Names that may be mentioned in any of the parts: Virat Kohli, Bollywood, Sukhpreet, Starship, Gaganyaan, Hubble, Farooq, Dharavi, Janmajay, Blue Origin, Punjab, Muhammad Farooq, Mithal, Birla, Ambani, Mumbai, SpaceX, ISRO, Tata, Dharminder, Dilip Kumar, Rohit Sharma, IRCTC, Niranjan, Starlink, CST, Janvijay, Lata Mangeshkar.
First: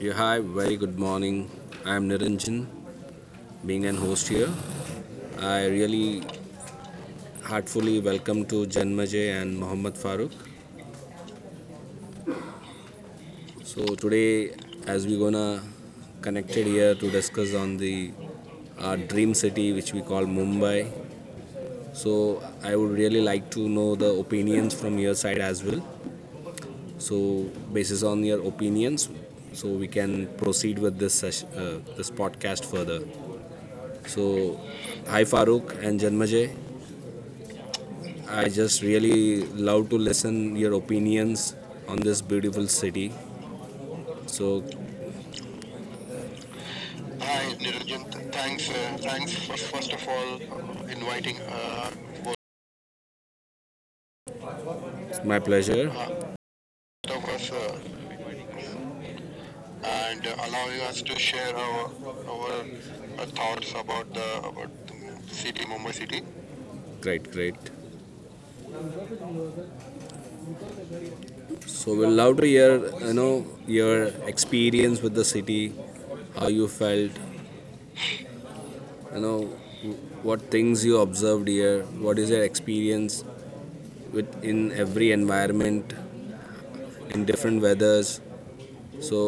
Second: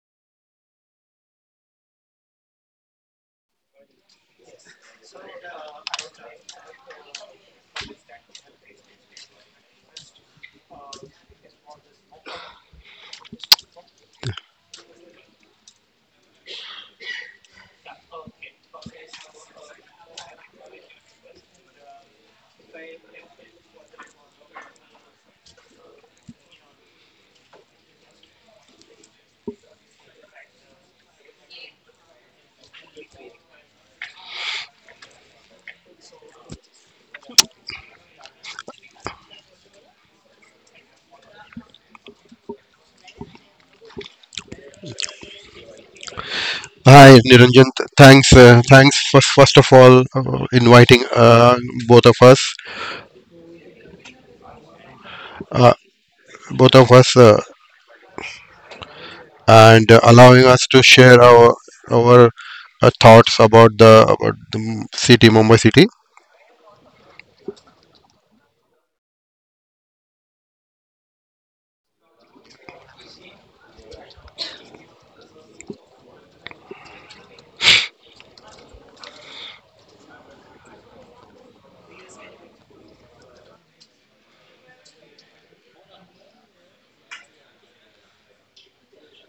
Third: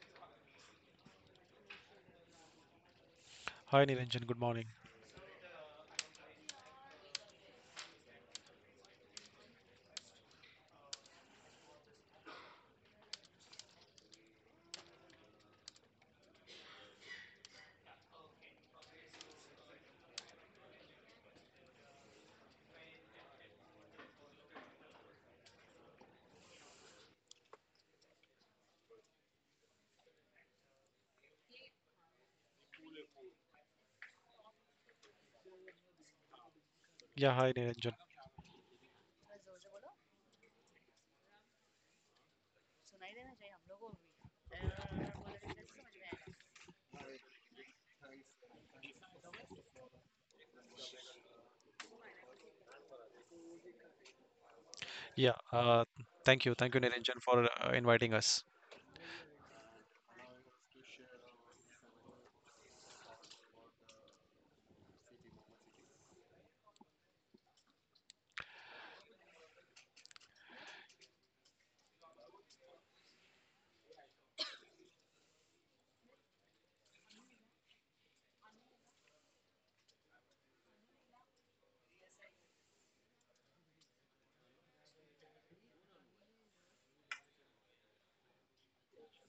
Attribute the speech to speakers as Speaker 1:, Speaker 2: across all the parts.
Speaker 1: Yeah, hi, very good morning. I'm Niranjan, being
Speaker 2: Hi
Speaker 1: an
Speaker 2: Niranjan,
Speaker 1: host
Speaker 2: good
Speaker 1: here.
Speaker 2: morning.
Speaker 1: I really heartfully welcome to Janmajay and Muhammad Farooq. So today, as we gonna connected here to discuss on the our dream city, which we call Mumbai. So I would really like to know the opinions from your side as well. So basis on your opinions, so we can proceed with this podcast further. So, hi Farooq and Janmajay.
Speaker 2: Yeah, hi Niranjan.
Speaker 1: I just really love to listen your opinions on this beautiful city. So
Speaker 3: Hi,
Speaker 1: hi,
Speaker 3: Niranjan.
Speaker 1: Niranjan. Th- Thanks, uh,
Speaker 3: Thanks for,
Speaker 1: thanks for,
Speaker 3: first of
Speaker 1: first of
Speaker 3: all
Speaker 1: all
Speaker 3: inviting
Speaker 1: inviting,
Speaker 3: both of us,
Speaker 1: it's my
Speaker 2: Yeah,
Speaker 1: pleasure.
Speaker 3: uh,
Speaker 2: uh, Thank you. Thank
Speaker 3: both
Speaker 2: you,
Speaker 1: All
Speaker 3: of
Speaker 1: of us,
Speaker 3: us,
Speaker 2: Niranjan,
Speaker 3: uh,
Speaker 2: for inviting us.
Speaker 3: and
Speaker 1: and
Speaker 3: allowing
Speaker 1: allowing
Speaker 3: us
Speaker 1: us
Speaker 3: to
Speaker 1: to share
Speaker 3: share our
Speaker 1: our
Speaker 3: our
Speaker 1: thoughts
Speaker 3: thoughts about
Speaker 1: about the
Speaker 3: the about
Speaker 1: about
Speaker 3: the m- city,
Speaker 1: the
Speaker 3: Mumbai
Speaker 1: city,
Speaker 3: city.
Speaker 1: Mumbai city. Great, great. So we'll love to hear, you know, your experience with the city, how you felt, you know what things you observed here, what is your experience with in every environment, in different weathers. So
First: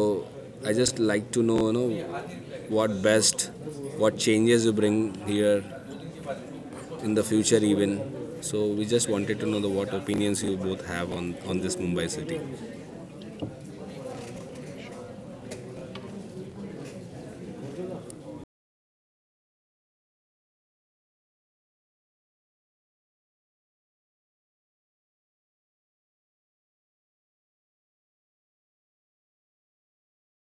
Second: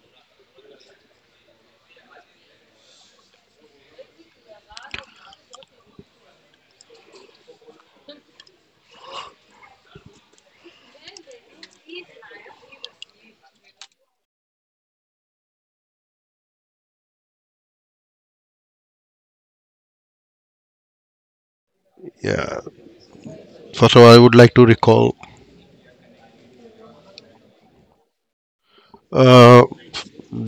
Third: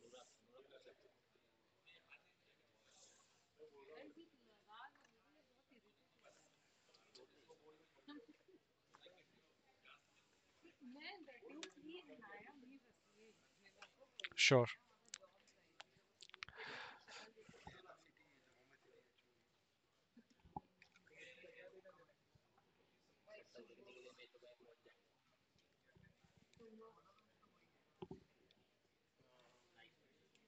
Speaker 1: I just like to know, what best, what changes you bring here in the future even. So we just wanted to know the what opinions you both have on this Mumbai city.
Speaker 2: Sure.
Speaker 3: Yeah. First of all, I would like to recall uh,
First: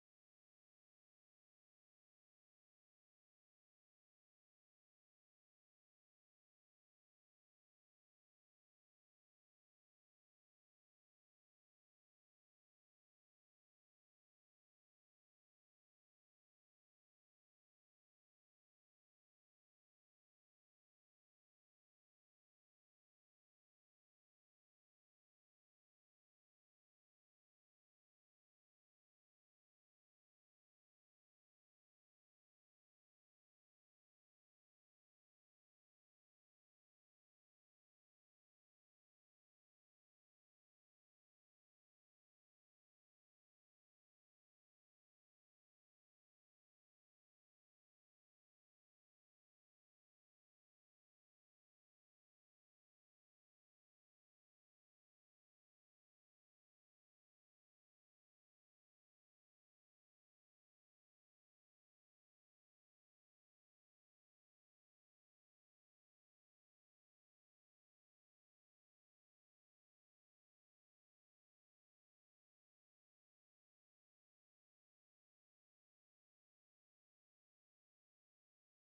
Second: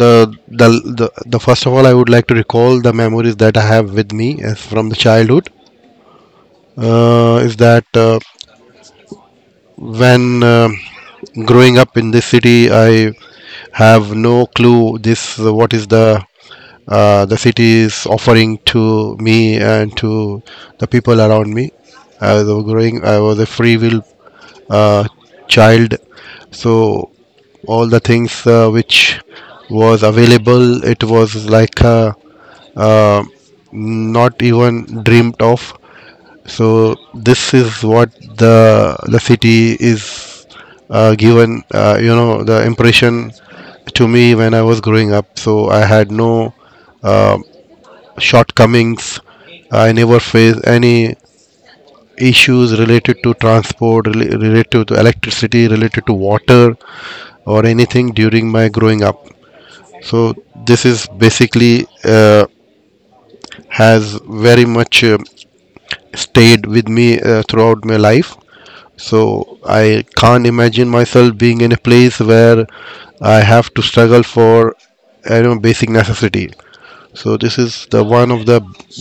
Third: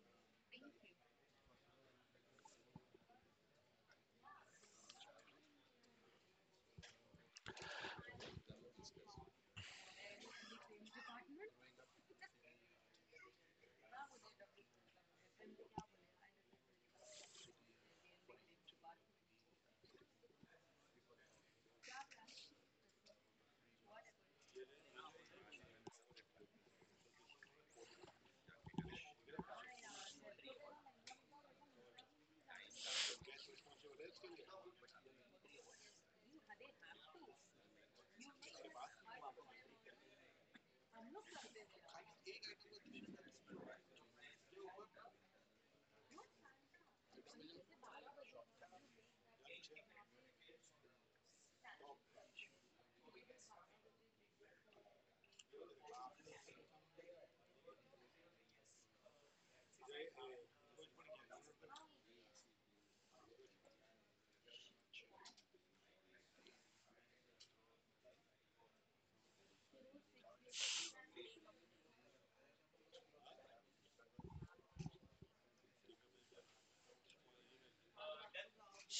Speaker 3: the, the the first of all, I would like to recall the memories that I have with me as from the childhood. Is that when growing up in this city, I have no clue this what is the city is offering to me and to the people around me. I was a growing. I was a free will uh, child, so all the things which was available, it was like uh, not even dreamt of. So this is what the city is given, you know, the impression to me when I was growing up. So I had no uh, shortcomings. I never faced any issues related to transport, related to electricity, related to water, or anything during my growing up. So this is basically has very much stayed with me throughout my life. So I can't imagine myself being in a place where I have to struggle for, I don't know, basic necessity. So this is the one of the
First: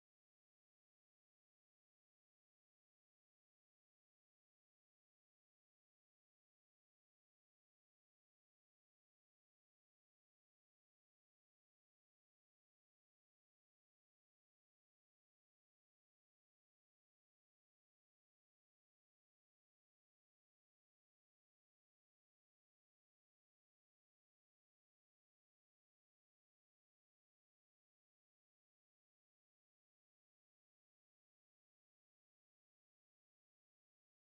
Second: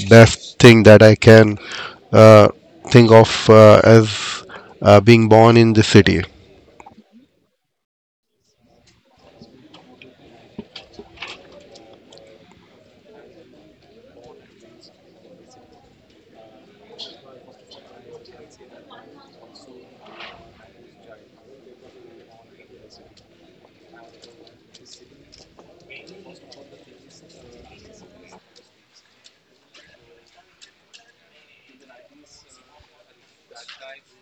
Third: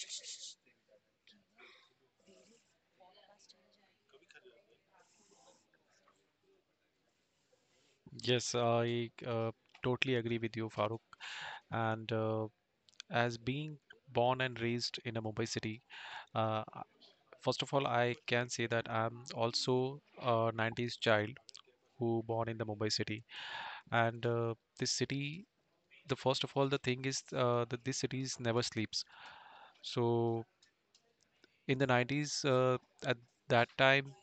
Speaker 3: best thing that I can uh, think of as being born in this city.
Speaker 2: Yes, I totally agree with you, Farooq. And as being born and raised in a Mumbai city, uh, I- first of all, I can say that I'm also a 90s child who born in the Mumbai city. And this city, the first of all, the thing is that this city never sleeps. So in the 90s, at that time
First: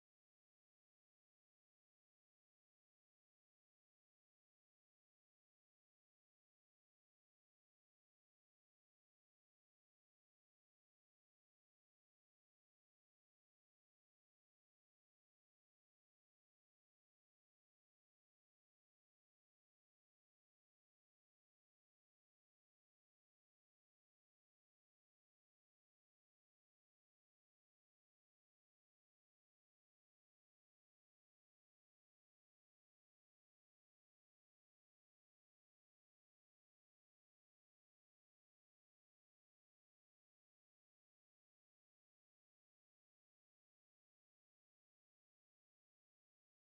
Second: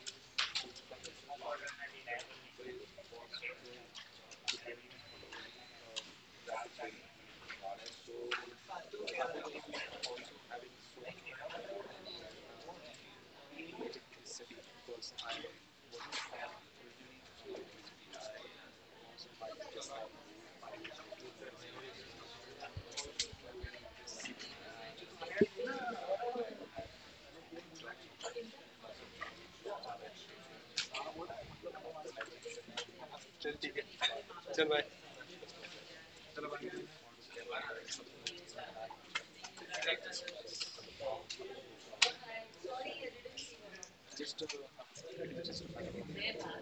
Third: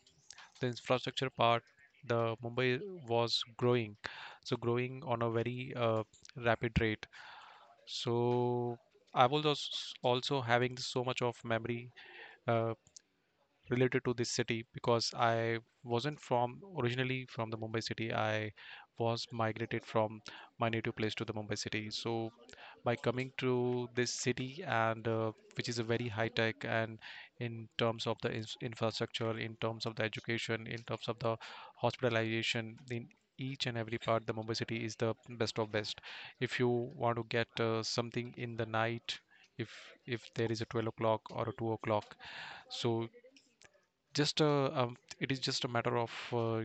Speaker 2: the infrastructure part, the Mumbai was growing, so growing on a very rapid rate. So I was also having so much of memory uh, related to this city because I wasn't from originally from the Mumbai city. I was migrated from my native place to the Mumbai city. So by coming to this city and which is a very high tech and in terms of the infrastructure, in terms of the education, in terms of the hospitalization, in each and every part the Mumbai city is the best of best. If you want to get something in the night, if if there is a 12 o'clock or a 2 o'clock, so just it is just a matter of uh,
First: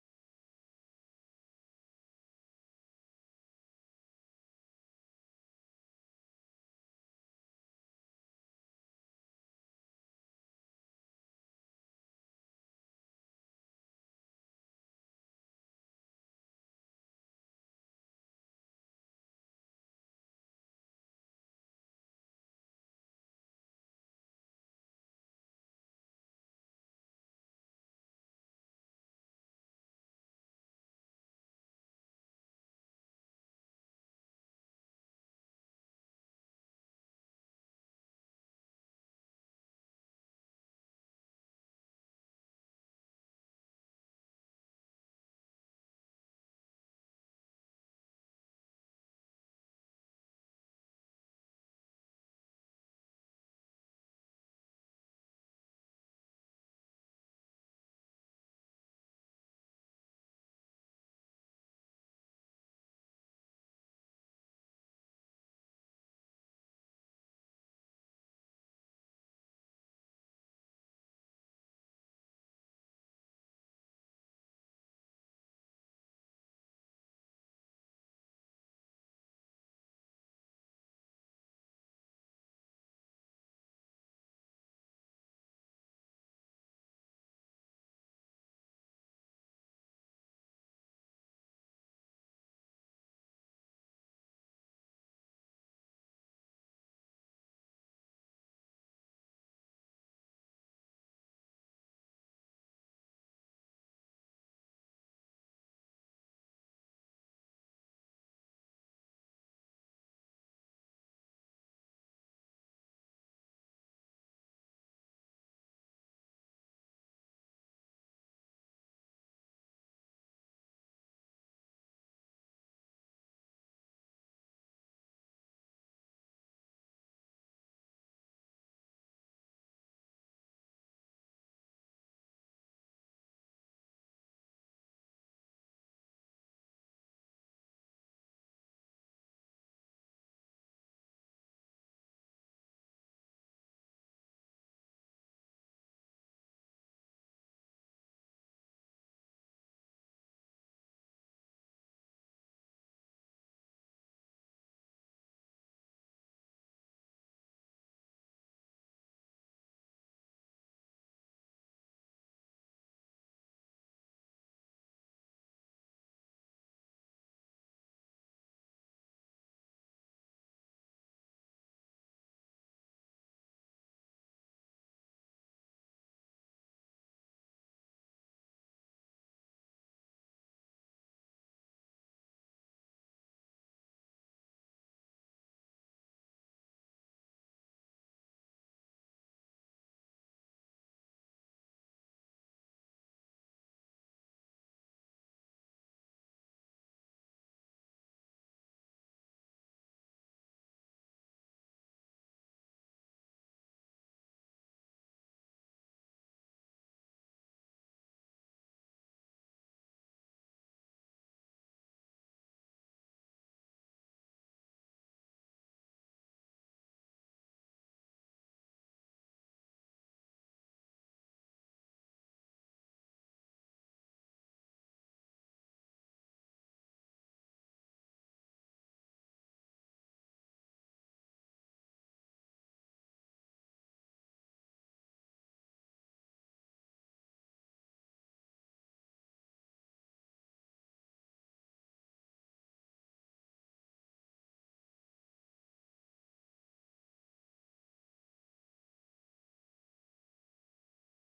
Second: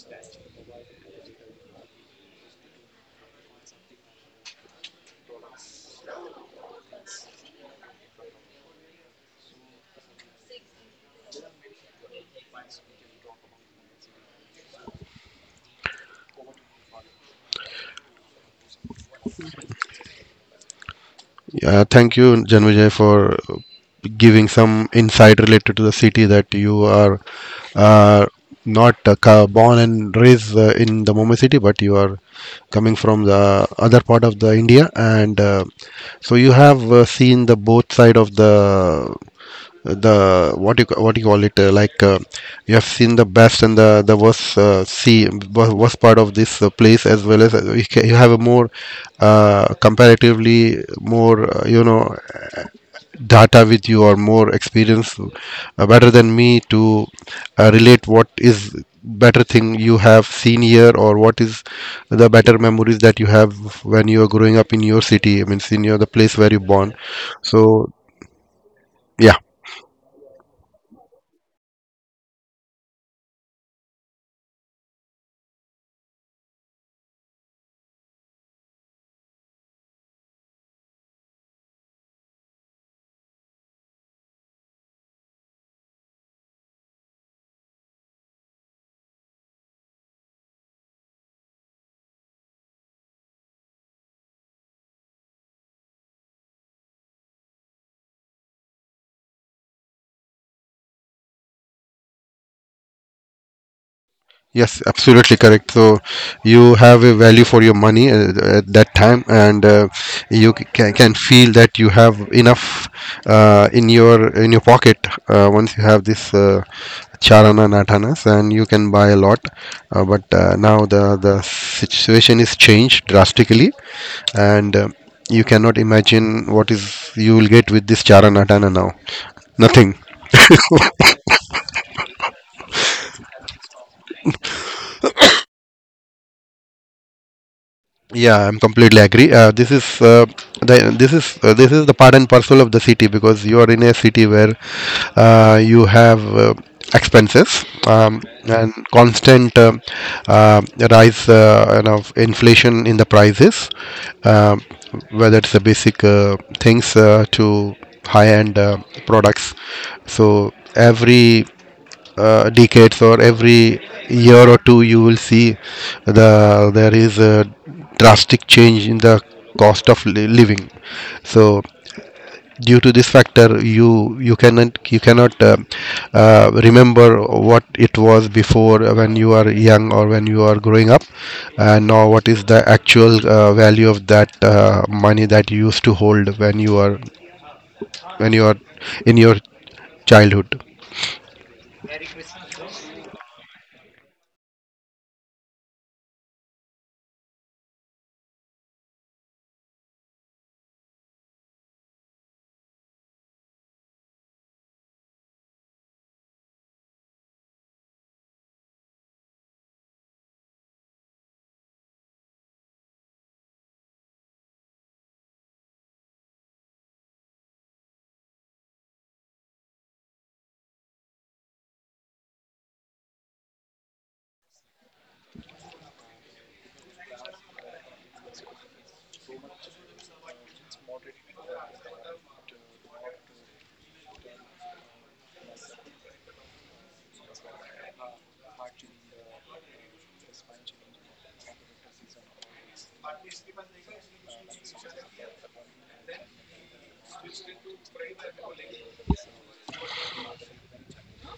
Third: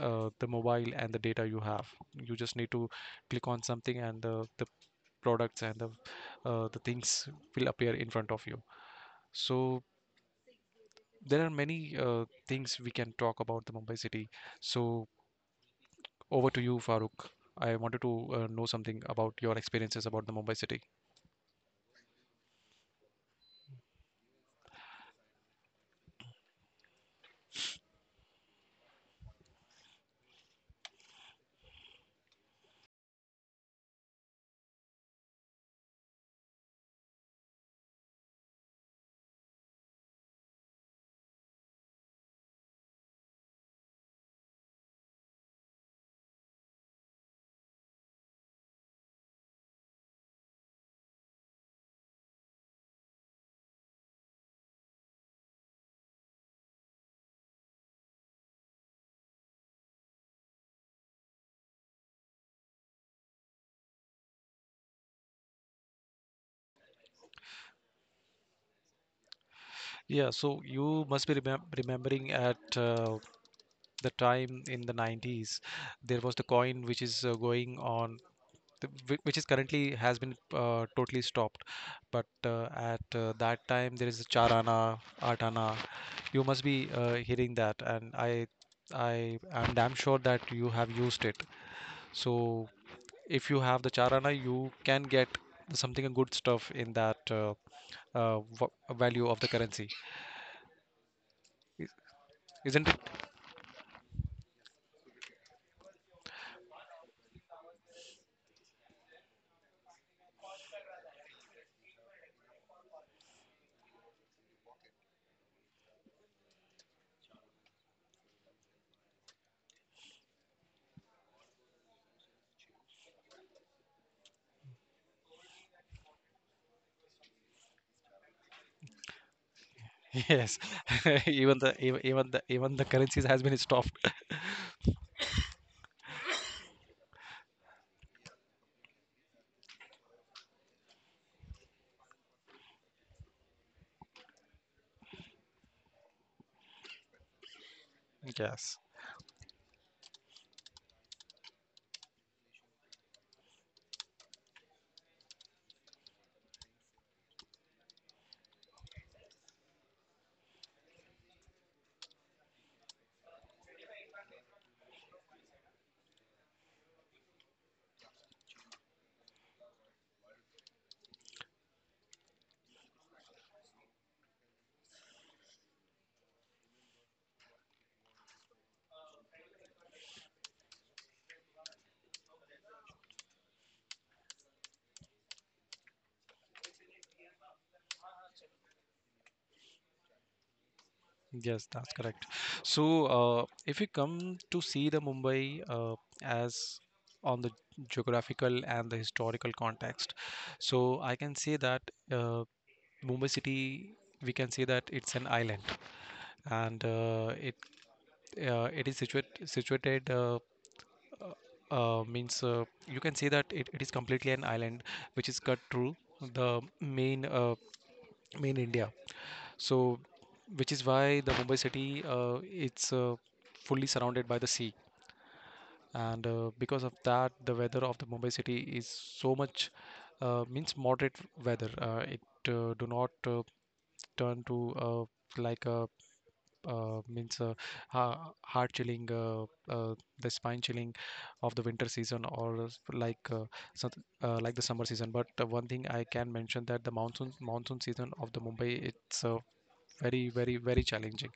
Speaker 2: uh, the mobile and the data you have. You just need to click on something and the products and the the things will appear in front of you. So there are many things we can talk about the Mumbai city. So over to you, Farooq. I wanted to know something about your experiences about the Mumbai city.
Speaker 3: Yeah, thank you, Janvijay, for giving some insight related to the city that you are uh, not ca- born and raised in the Mumbai city, but you are coming from the other part of the India, and so you have seen the both side of the what you call it you have seen the best and the worst, worst part of this place. As well as you, ca you have a more, comparatively more, you know, data with you or more experience better than me to relate what is better thing you have seen here or what is the better memories that you have when you are growing up in your city, I mean in your the place where you born. So yeah.
Speaker 2: Yeah, so you must be remembering at the time in the 90s, there was the coin which is going on which is currently has been totally stopped. But at that time, there is a char ana. You must be hearing that, and I am damn sure that you have used it. So if you have the Charana, you can get something good stuff in that uh, v- value of the currency, I- isn't it?
Speaker 3: Yes, absolutely correct. So you have a value for your money at that time, and you can feel that you have enough in your pocket once you have this charana natanas, and you can buy a lot. But now the situation is changed drastically, and you cannot imagine what is you will get with this charana natana now. Nothing.
Speaker 2: Yes, even the currencies has been stopped.
Speaker 3: Yeah, I'm completely agree. This is the part and parcel of the city because you are in a city where you have expenses and
Speaker 2: Yes.
Speaker 3: constant uh, rise, you know, of inflation in the prices, uh, whether it's the basic things to high-end products. So every decades or every year or two you will see there is a drastic change in the cost of living. So due to this factor, you cannot remember what it was before when you are young or when you are growing up, and now what is the actual value of that money that you used to hold when you are in your childhood.
Speaker 2: Yes, that's correct. So, if you come to see the Mumbai as on the geographical and the historical context, so I can say that uh, Mumbai city, we can say that it's an island, and it is situated. Uh, means You can say that it is completely an island which is cut through the main main India, so, which is why the Mumbai city it's fully surrounded by the sea, and because of that, the weather of the Mumbai city is so much means moderate weather. It do not turn to like a means ha heart chilling, uh, the spine chilling of the winter season or some- like the summer season. But one thing I can mention that the monsoon season of the Mumbai it's very very very challenging.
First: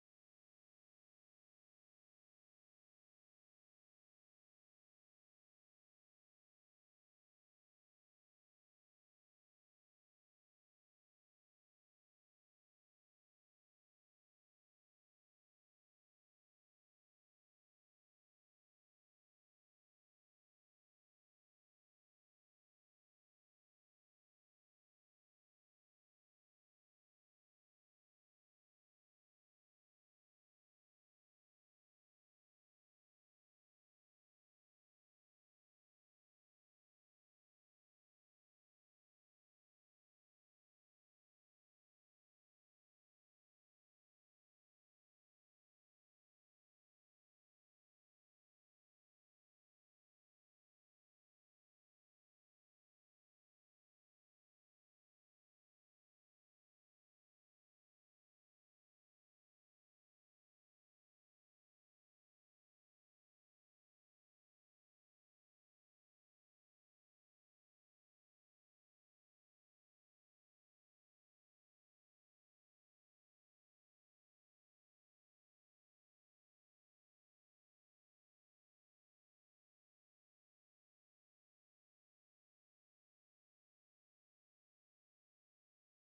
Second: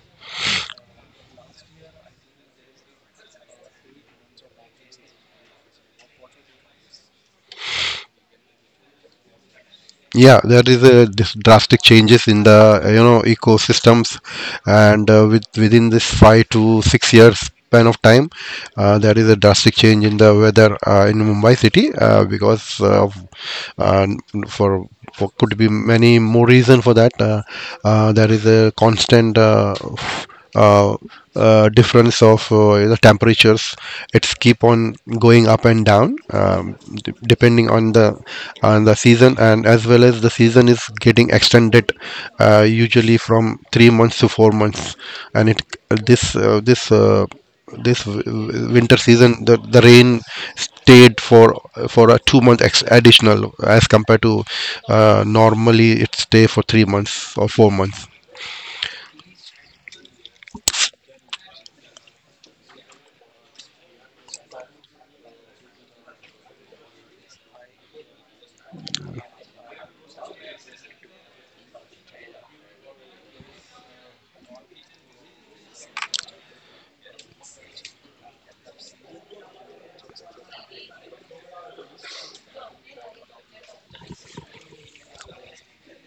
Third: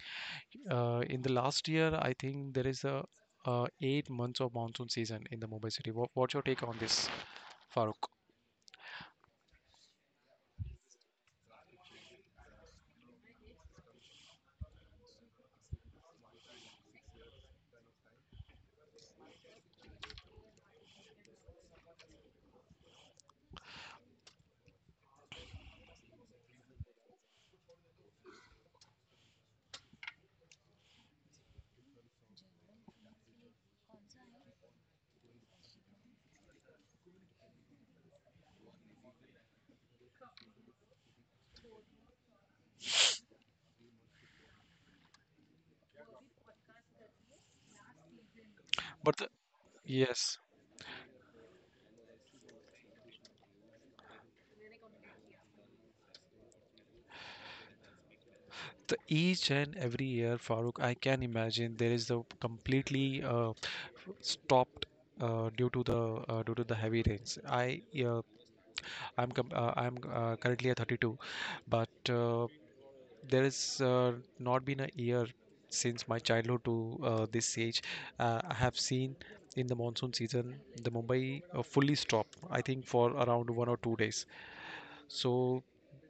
Speaker 2: In the last year, I think there is a 8 months of monsoon season in the Mumbai city. What, what's your take on this, Farooq?
Speaker 3: Yeah, there is a drastic changes in the you know, ecosystems, and with within this 5 to 6 years span of time, there is a drastic change in the weather in Mumbai city because uh, for, for could be many more reason for that. There is a constant uh, difference of the temperatures. It's keep on going up and down, depending on the season, and as well as the season is getting extended, usually from 3 months to 4 months. And it, this uh, this uh, winter
Speaker 2: But the,
Speaker 3: season, the rain
Speaker 2: yes,
Speaker 3: stayed for a 2 month additional as compared to, normally it stay for 3 months or 4 months.
Speaker 2: the each and every year, Farooq, I can imagine there is a completely stopped due to the due to the heavy rains. I'm currently at 32, but there is not been a year since my childhood to this age. I have seen in the monsoon season the Mumbai fully stop, I think for around 1 or 2 days. So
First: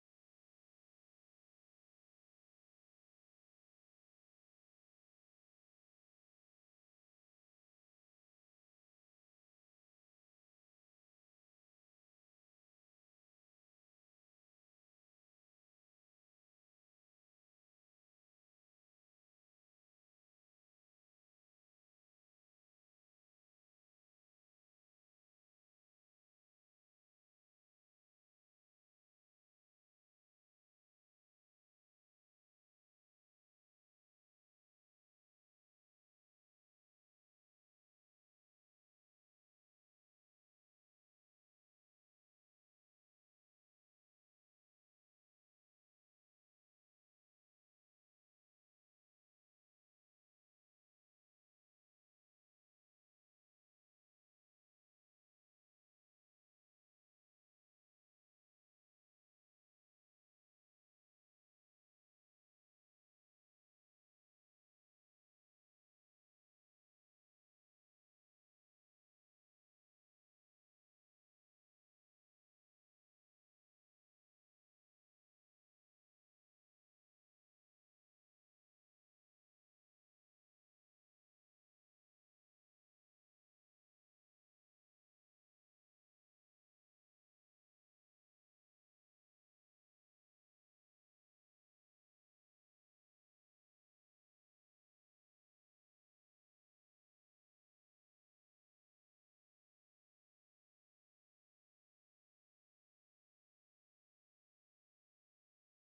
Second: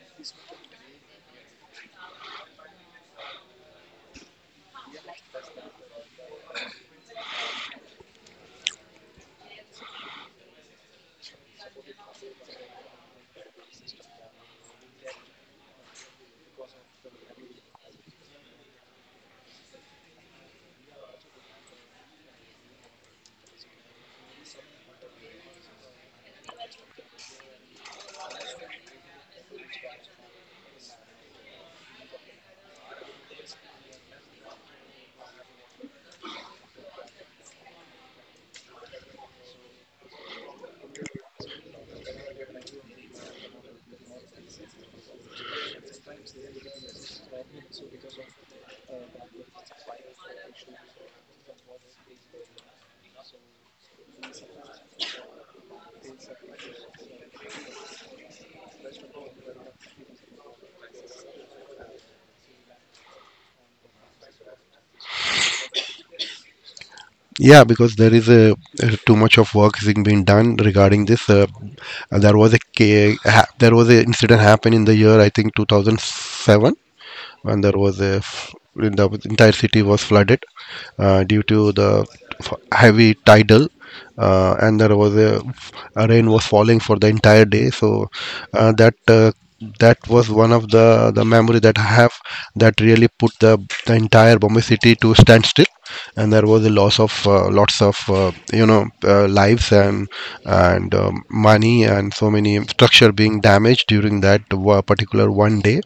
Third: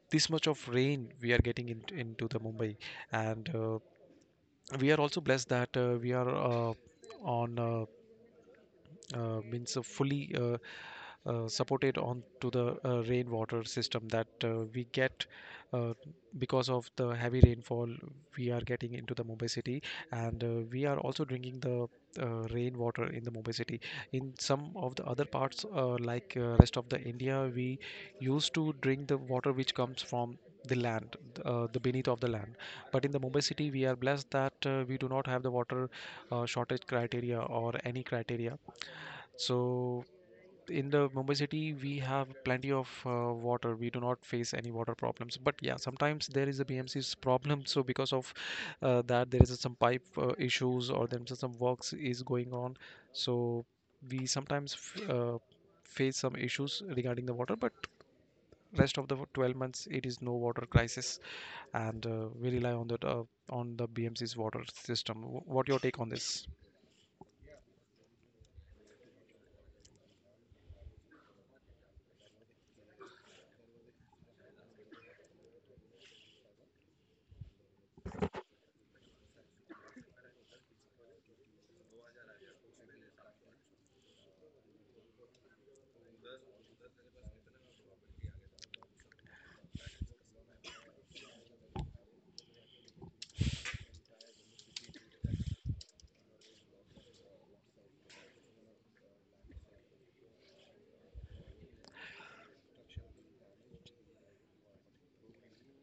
Speaker 2: this much of rain we are getting in, into the Mumbai, and we are also blessed that we are on. Means fully supported on to the rainwater system that we get uh, because of the heavy rainfall we are getting into the Mumbai city, and we are also drinking the uh, rainwater in the Mumbai city. In some of the other parts, like rest of the India, we used to drink the water which comes from the land, the beneath of the land, but in the Mumbai city we are blessed that we do not have the water shortage criteria or any criteria. So in the Mumbai city, we have plenty of water. We do not face any water problems. But yeah, sometimes there is a BMC's problem. So because of that, there is some pipe issues or there is some works is going on. So we sometimes face some issues regarding the water. But rest of the 12 months, it is no water crisis, and we rely on that on the BMC's water system. What your take on this?
Speaker 3: Yeah, because there is a too much of work is being done regarding this. There was there was an incident happened in the year, I think, 2007, and there was the entire city was flooded due to the heavy tidal, and there was a rain was falling for the entire day. So uh, that uh, that was one of the memory that I have that really put the entire Bombay city to standstill, and there was a loss of lots of, you know, lives and money, and so many structure being damaged during that particular one day.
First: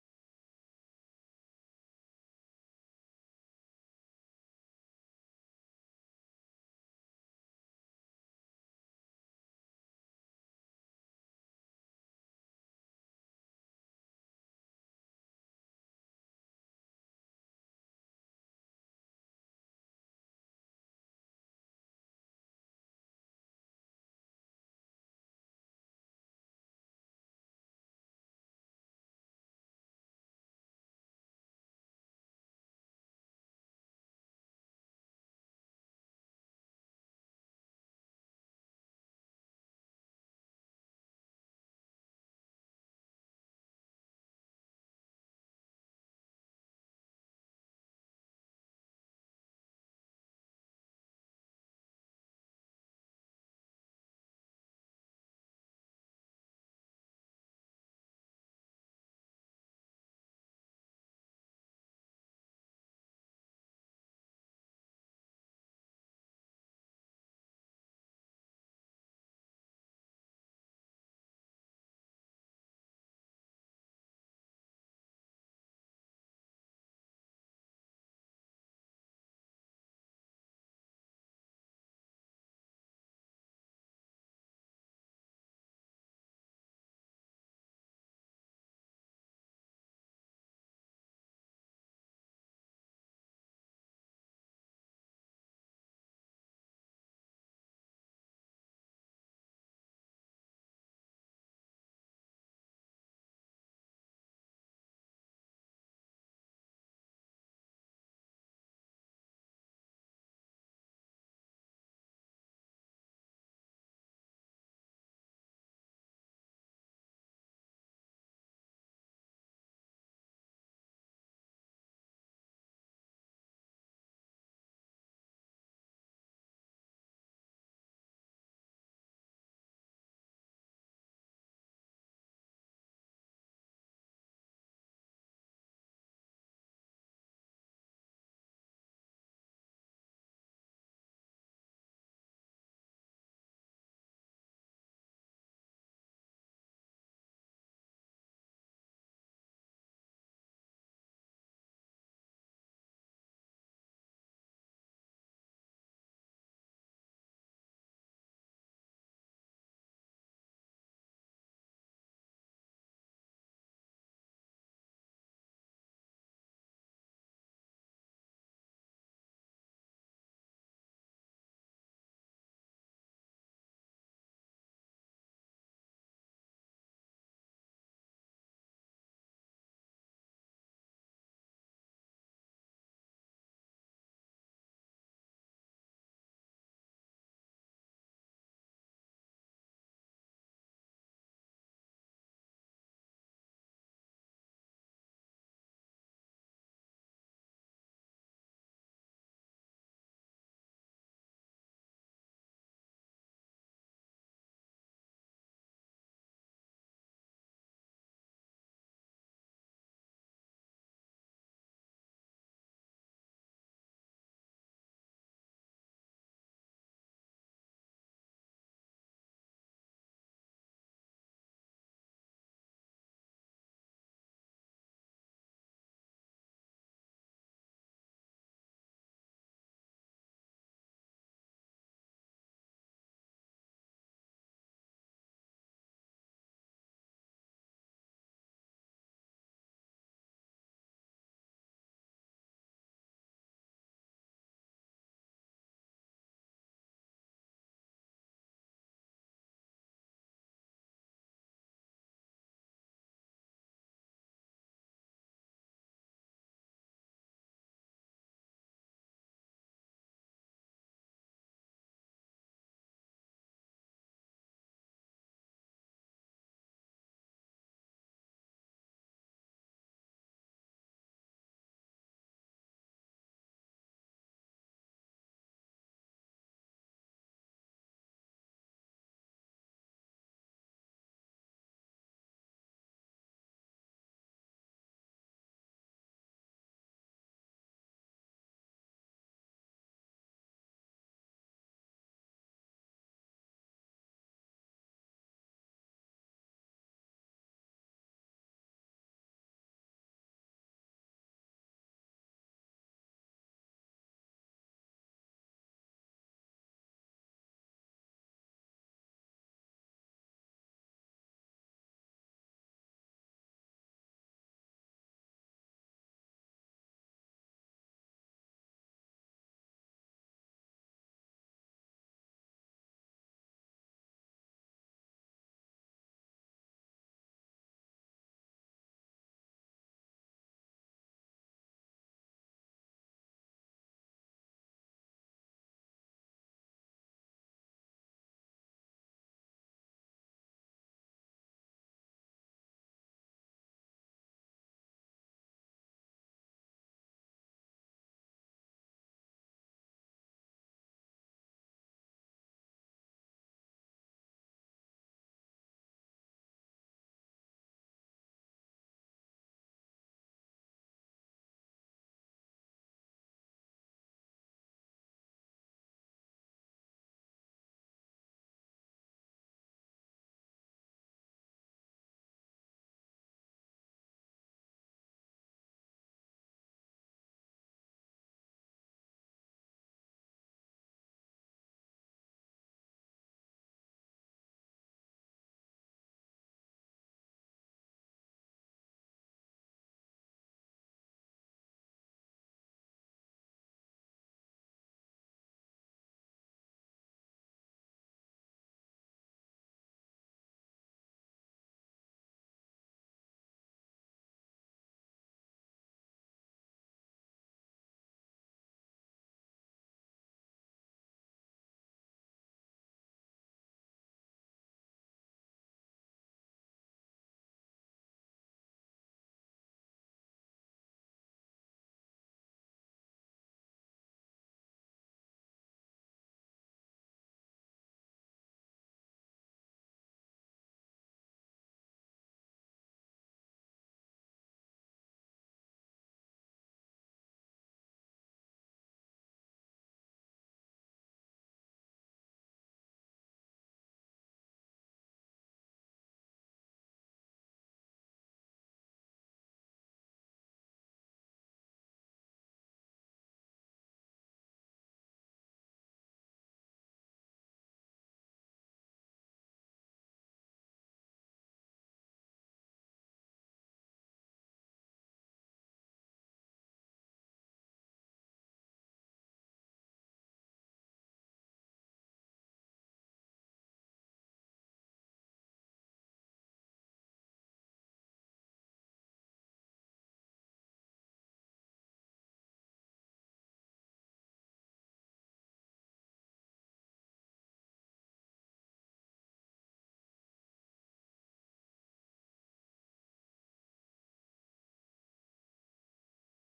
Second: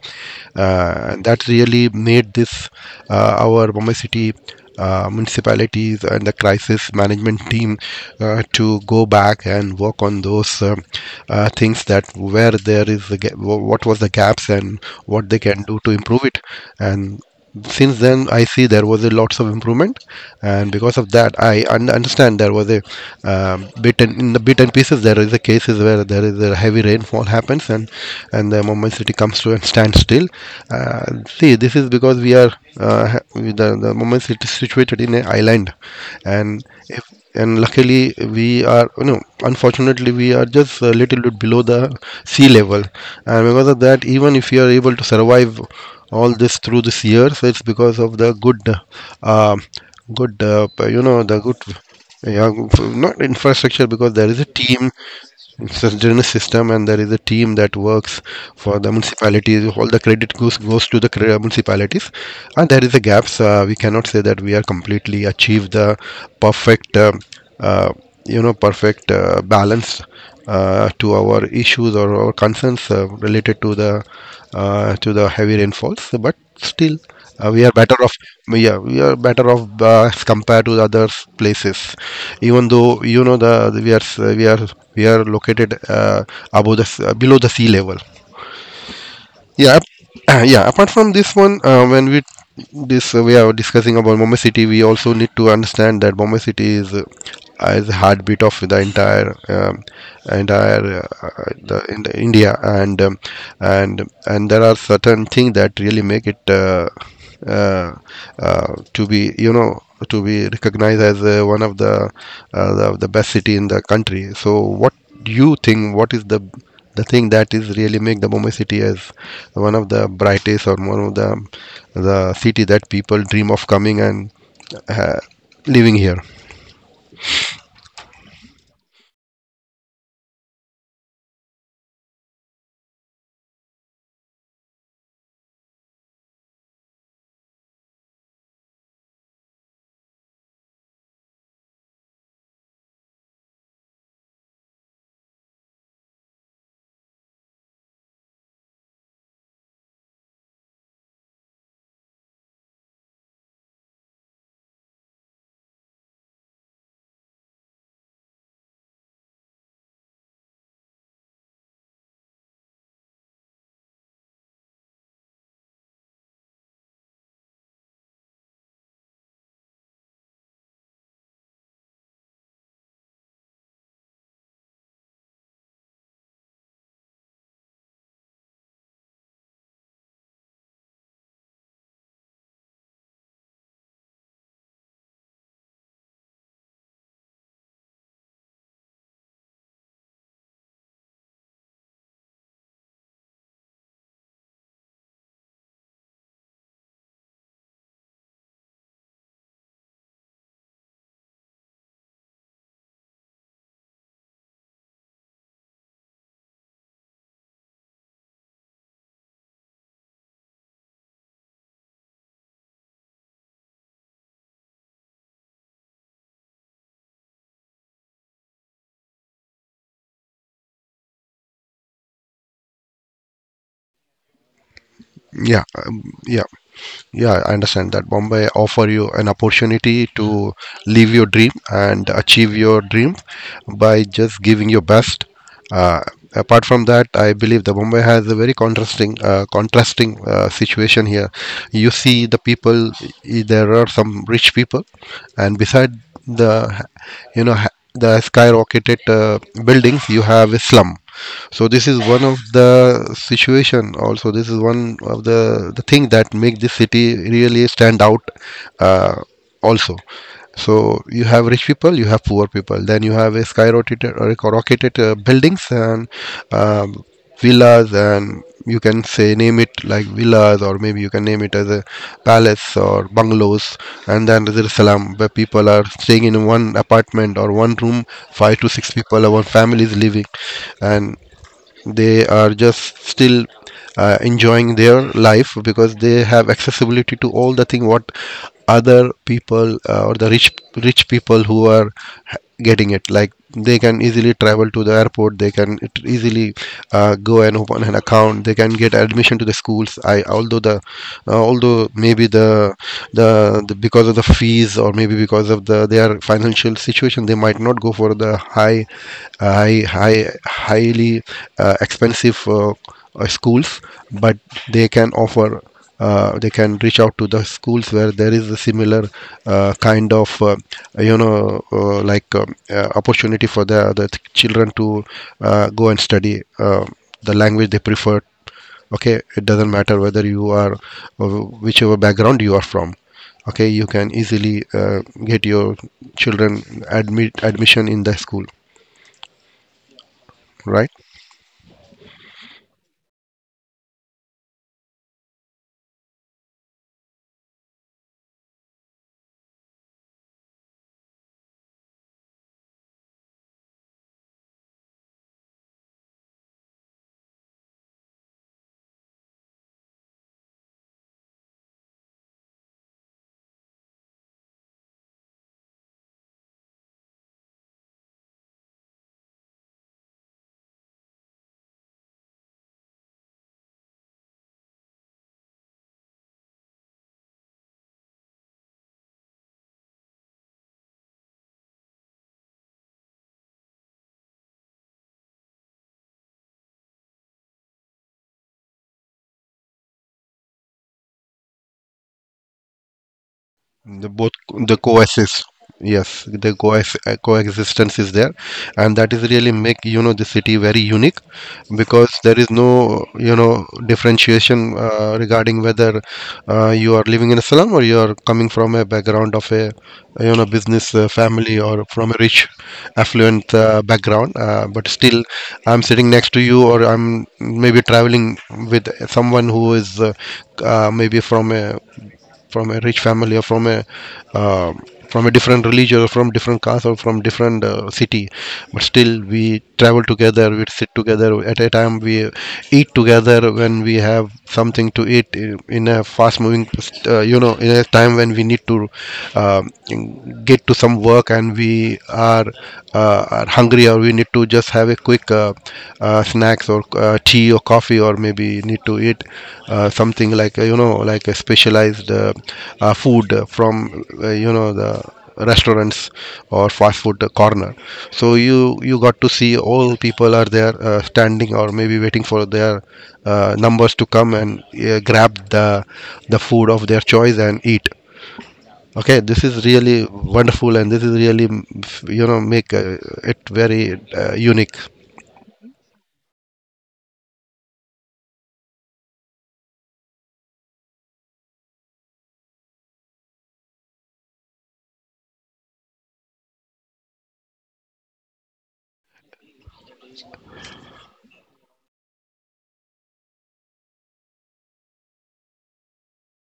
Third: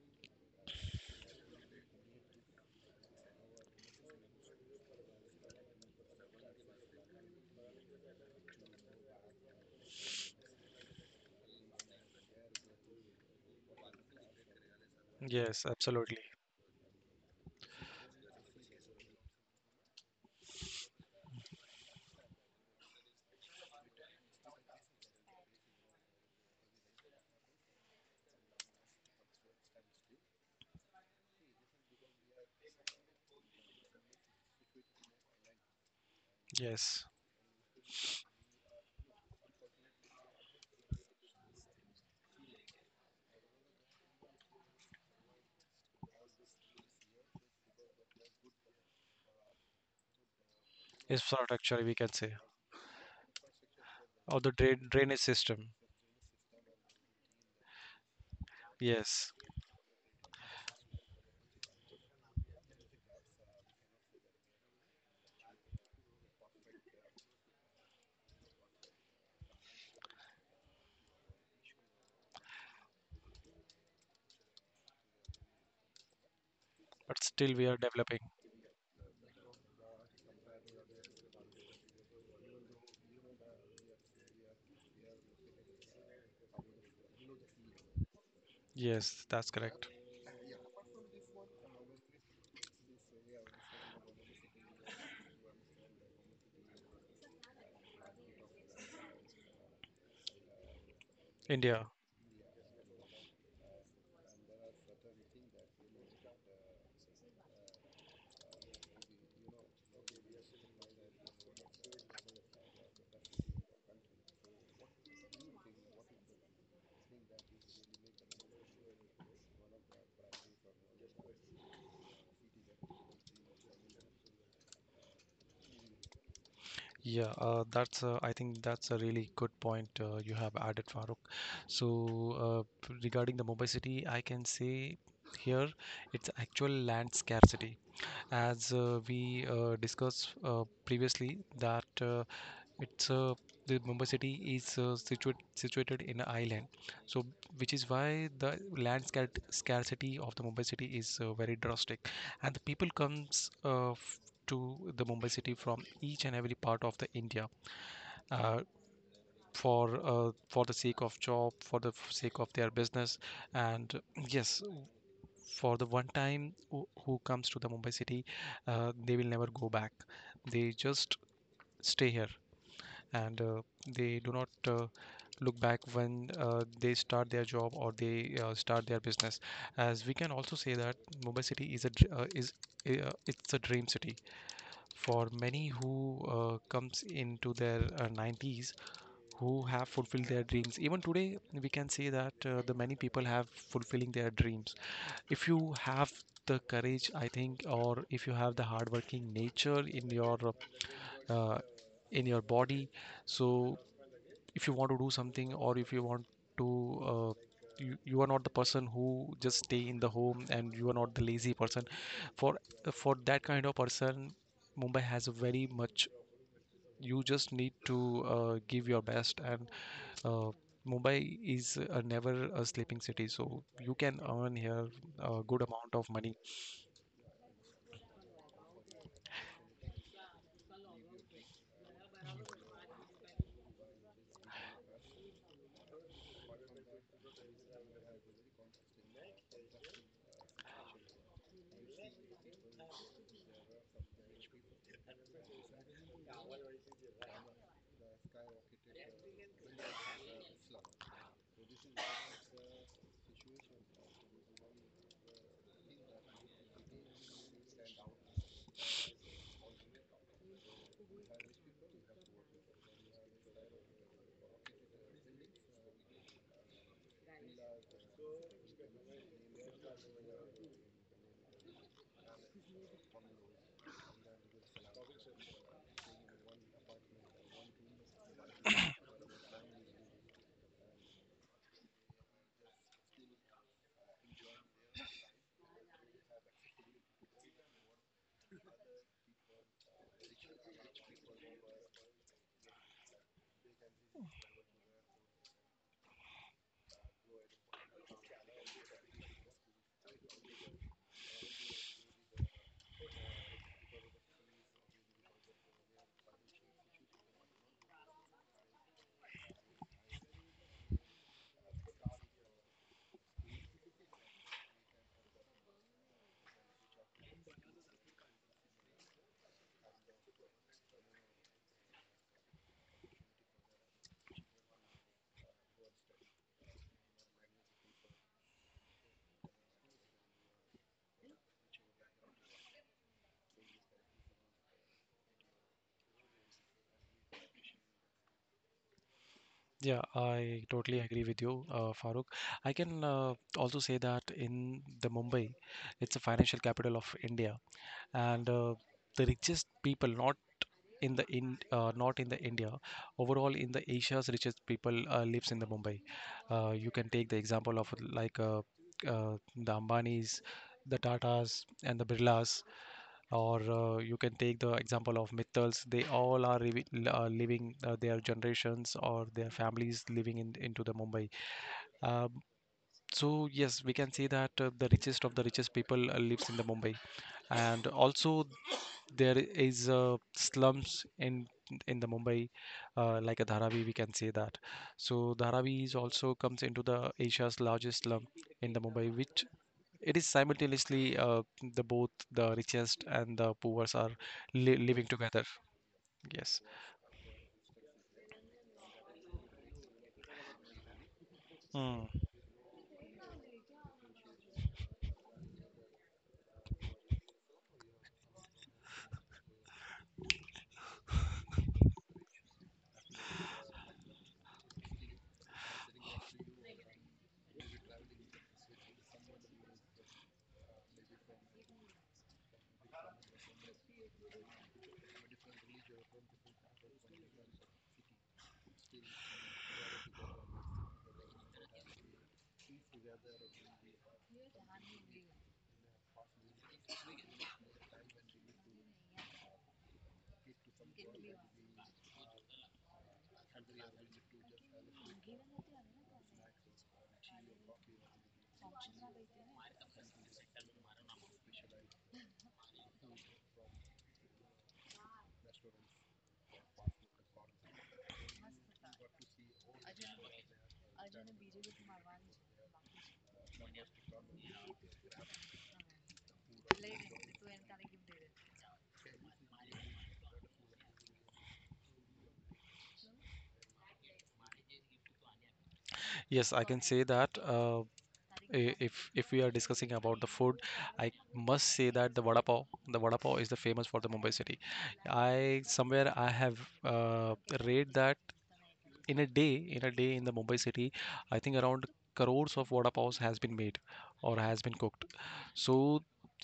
Speaker 3: And that really made this our Bombay city municipalities and the crisis management team to go back and work on those things, that where there is the what was the gaps and what they can
Speaker 2: Yes,
Speaker 3: do to
Speaker 2: absolutely.
Speaker 3: improve it. And since then, I see there was a lots of improvement, and because of that, I understand there was a, bit and in the bit and pieces, there is a cases where there is a heavy rainfall happens, and the moment city comes to and stands still. See, this is because we are, the moment city is situated in an island, and if
Speaker 2: Yes,
Speaker 3: and luckily, we are, you know, unfortunately, we are just a little bit below the sea level, and because of that, even if you are able to survive all this through this year, so it's because of the good, uh, you know, the good.
Speaker 2: infrastructure we can say.
Speaker 3: Yeah, not infrastructure, because there is
Speaker 2: Or
Speaker 3: a
Speaker 2: the
Speaker 3: team.
Speaker 2: drainage system.
Speaker 3: So it's a generous system, and there is a team that works for the
Speaker 2: Yes,
Speaker 3: municipalities. All the credit goes to the municipalities, and there is a gaps. We cannot say that we are completely achieved the perfect, uh, you know, perfect balance to our issues or our concerns related to the heavy rainfalls. But still,
Speaker 2: but still
Speaker 3: we
Speaker 2: we
Speaker 3: are
Speaker 2: are
Speaker 3: better off.
Speaker 2: developing.
Speaker 3: Yeah, we are better off as compared to the other places. Even though, you know, the we are we are we are located below the sea level.
Speaker 2: Yes, that's
Speaker 3: Yeah
Speaker 2: correct.
Speaker 3: yeah, apart from this one, when we this we are discussing about Bombay city. We also need to understand that Bombay city is, as a heartbeat of the entire, entire
Speaker 2: India.
Speaker 3: in the India, and and there are certain things that really make it uh, to be, you know, to be recognized as one of the best city in the country. So what do you think, what is the thing that is really make the Mumbai city as one of the brightest or one of the city that people dream of coming and uh, living here?
Speaker 2: Yeah, that's I think that's a really good point you have added, Farooq. So uh, regarding the Mumbai city, I can say here it's actual land scarcity. As we discussed previously, that It's the Mumbai city is situated in an island, so which is why the land scarcity of the Mumbai city is very drastic, and the people comes to the Mumbai city from each and every part of the India uh, for the sake of job, for the sake of their business, and yes, for the one time who comes to the Mumbai city, they will never go back. They just stay here, and they do not look back when they start their job or they start their business. As we can also say that Mumbai city is it's a dream city for many who comes into their 90s who have fulfilled their dreams. Even today, we can say that the many people have fulfilling their dreams if you have the courage, I think, or if you have the hardworking nature in your uh, in your body. So if you want to do something or if you want to uh, you, you are not the person who just stay in the home, and you are not the lazy person. for for that kind of person, Mumbai has a very much. You just need to give your best, and uh, Mumbai is never a sleeping city. So you can earn here a
Speaker 3: Yeah,
Speaker 2: good amount of money.
Speaker 3: yeah. I understand that Bombay offer you an opportunity to live your dream and achieve your dream by just giving your best. Uh, Apart from that, I believe the Bombay has a very contrasting, situation here. You see the people. There are some rich people, and beside the, you know, the skyrocketed buildings, you have a slum. So this is one of the situation also, this is one of the thing that make this city really stand out, uh, also. So you have rich people, you have poor people, then you have a skyrocketed or a rocketed buildings and, um, villas, and you can say name it like villas, or maybe you can name it as a palace or bungalows. And then there is salam, where people are staying in one apartment or one room, five to six people or one family is living, and they are just still enjoying their life, because they have accessibility to all the thing what other people, or the rich people who are getting it, like they can easily travel to the airport, they can easily go and open an account, they can get admission to the schools. I, although the, although maybe the because of the fees, or maybe because of the their financial situation, they might not go for the high high high highly expensive schools, but they can offer. They can reach out to the schools where there is a similar kind of, you know, like opportunity for the children to go and study the language they prefer. Okay, it doesn't matter whether you are, uh, whichever background you are from. Okay, you can easily get your children admit admission in the school,
Speaker 2: Yeah i
Speaker 3: right.
Speaker 2: totally agree with you, Farooq. I can also say that in the Mumbai, it's a financial capital of India, and the richest people, not in the in not in the India, overall in the Asia's richest people lives in the Mumbai. You can take the example of like uh, the Ambanis, the Tatas and the Birlas, or you can take the example of Mithals. They all are living their generations or their families living in into the Mumbai. Um, so yes, we can say that the richest of the richest people lives in the Mumbai, and also there is slums in the Mumbai, like a Dharavi, we can say that. So Dharavi is also comes into the Asia's largest slum in the Mumbai, which it is simultaneously the both the richest and the poorest
Speaker 3: The
Speaker 2: are
Speaker 3: both, the
Speaker 2: li living
Speaker 3: coexist,
Speaker 2: together.
Speaker 3: yes, the
Speaker 2: Yes.
Speaker 3: coex, coexistence is there, and that is really make, you know, the city very unique,
Speaker 2: Mm.
Speaker 3: because there is no, you know, differentiation regarding whether you are living in a slum or you are coming from a background of a, you know, business family, or from a rich affluent background. But still, I'm sitting next to you, or I'm maybe traveling with someone who is maybe from a rich family, or uh, from a different religion, or from different caste, or from different city. But still we travel together, we sit together. At a time we eat together when we have something to eat in a fast moving you know, in a time when we need to um, get to some work and we are hungry, or we need to just have a quick snacks, or tea or coffee, or maybe need to eat something like you know, like a specialized food from, you know, the restaurants or fast food corner. So you got to see all people are there standing or maybe waiting for their numbers to come and grab the food of their choice and eat. Okay, this is really wonderful, and this is really you know, make it very unique.
Speaker 2: Yes, I can say that. If we are discussing about the food, I must say that the vada pav is the famous for the Mumbai city. I somewhere I have read that in a day in the Mumbai city, I think around crores of vada paos has been made or has been cooked. So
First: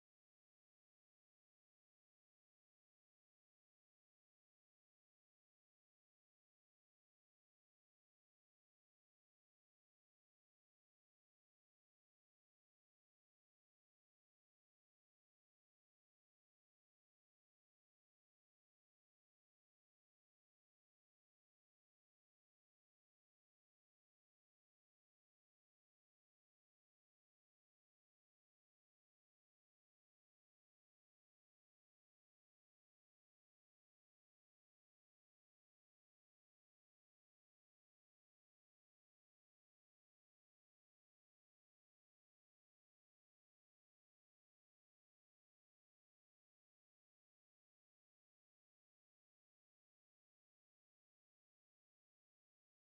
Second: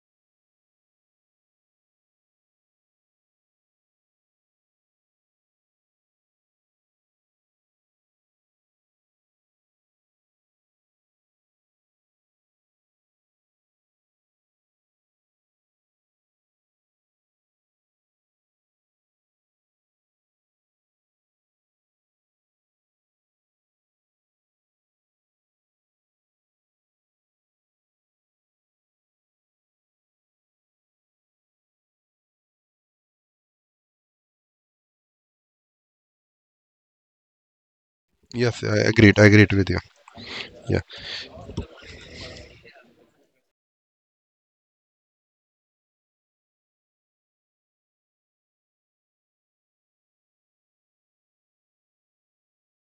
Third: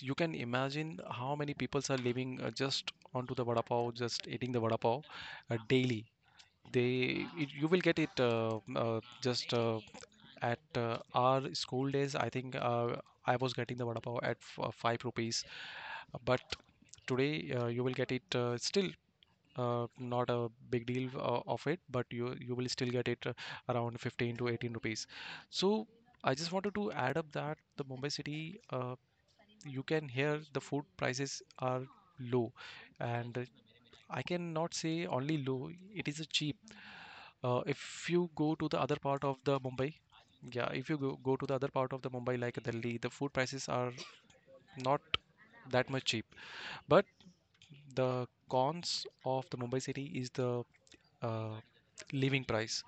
Speaker 2: you can imagine how many people are living just onto the vada pav, just eating the vada pav daily. They it, you will get it uh, just at our school days, I think, I was getting the vada pav at 5 rupees, but today you will get it still, not a big deal of it, but you will still get it around 15 to 18 rupees. So I just wanted to add up that the Mumbai city, uh, you can hear the food prices are low, and I cannot say only low. It is a cheap. If you go
Speaker 3: Yes,
Speaker 2: to
Speaker 3: I
Speaker 2: the other
Speaker 3: agreed.
Speaker 2: part
Speaker 3: I
Speaker 2: of
Speaker 3: agreed
Speaker 2: the
Speaker 3: with you.
Speaker 2: Mumbai, yeah,
Speaker 3: Yeah.
Speaker 2: if you go to the other part of the Mumbai like Delhi, the food prices are not that much cheap. But the cons of the Mumbai city is the uh, living price,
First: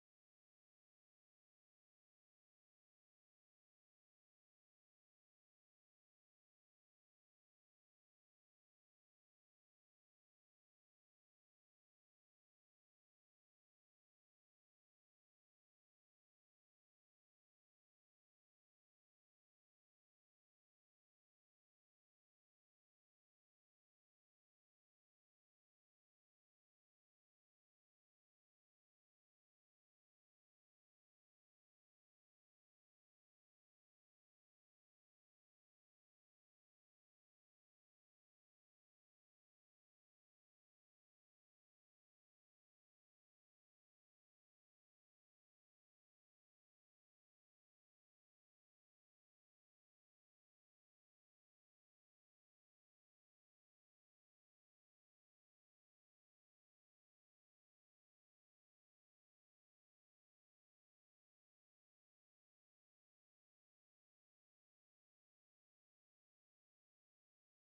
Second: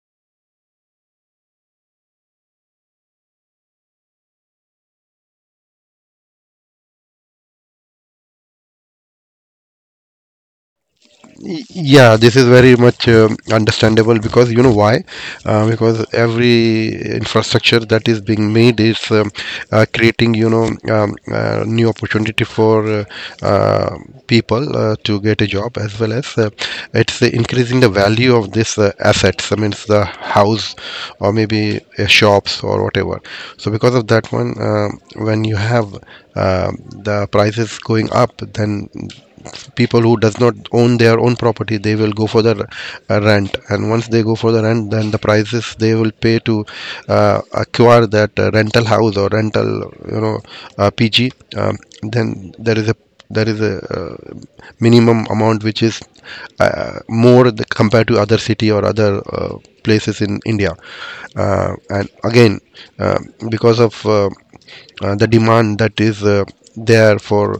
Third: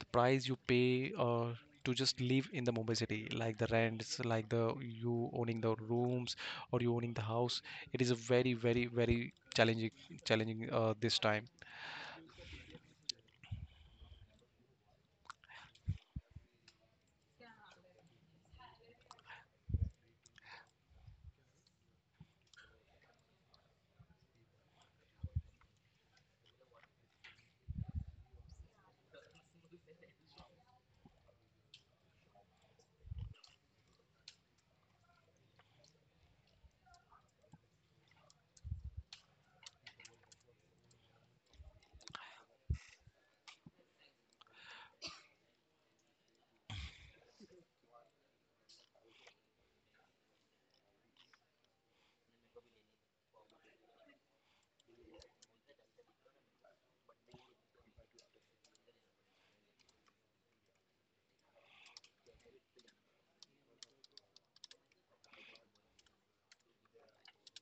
Speaker 2: the price you pay to just live in the Mumbai city, like the rents, like the you owning the rooms or you owning the house, it is a very challenging, challenging this time.
Speaker 3: Yeah, this is very much understandable, because you know why? Because every infrastructure that is being made is creating, you know, new opportunity for uh, people to get a job, as well as it's increasing the value of this assets. I mean, it's the house, or maybe shops or whatever. So because of that one, um, when you have uh, the prices going up, then people who does not own their own property, they will go for the rent. And once they go for the rent, then the prices they will pay to acquire that rental house or rental, you know, pg, um, then there is a minimum amount which is more compared to other city or other places in India. And again, uh, because of the demand that is there for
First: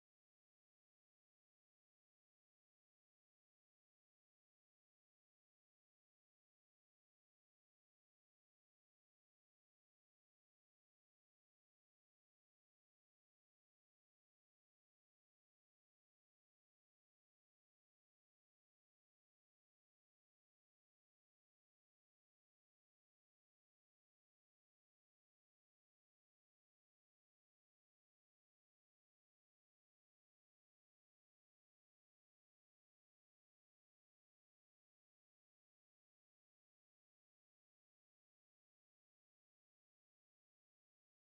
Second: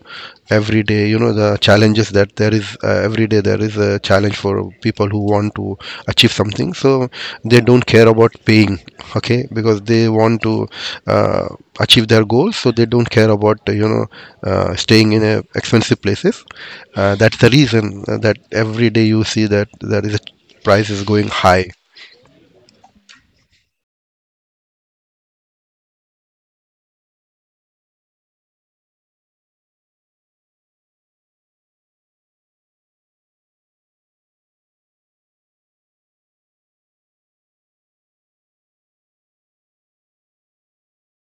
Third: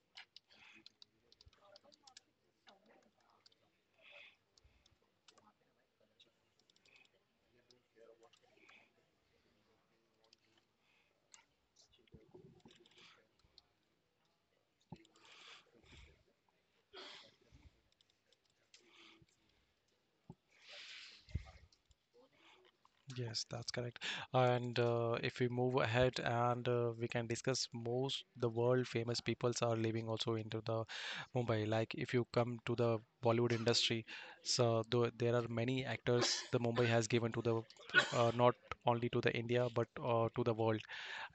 Speaker 3: every day, you know, the challenges that there is every day. There is a challenge for people who want to achieve something, so they don't care about paying. Okay, because they want to uh, achieve their goals, so they don't care about, you know, staying in expensive places. That's the reason that every day you see that there is a price is going high.
Speaker 2: Yes, that's correct. And if we move ahead, and we can discuss most the world famous peoples are living also into the Mumbai. Like if you come to the Bollywood industry, so though there are many actors the Mumbai has given to the not only to the India but to the world,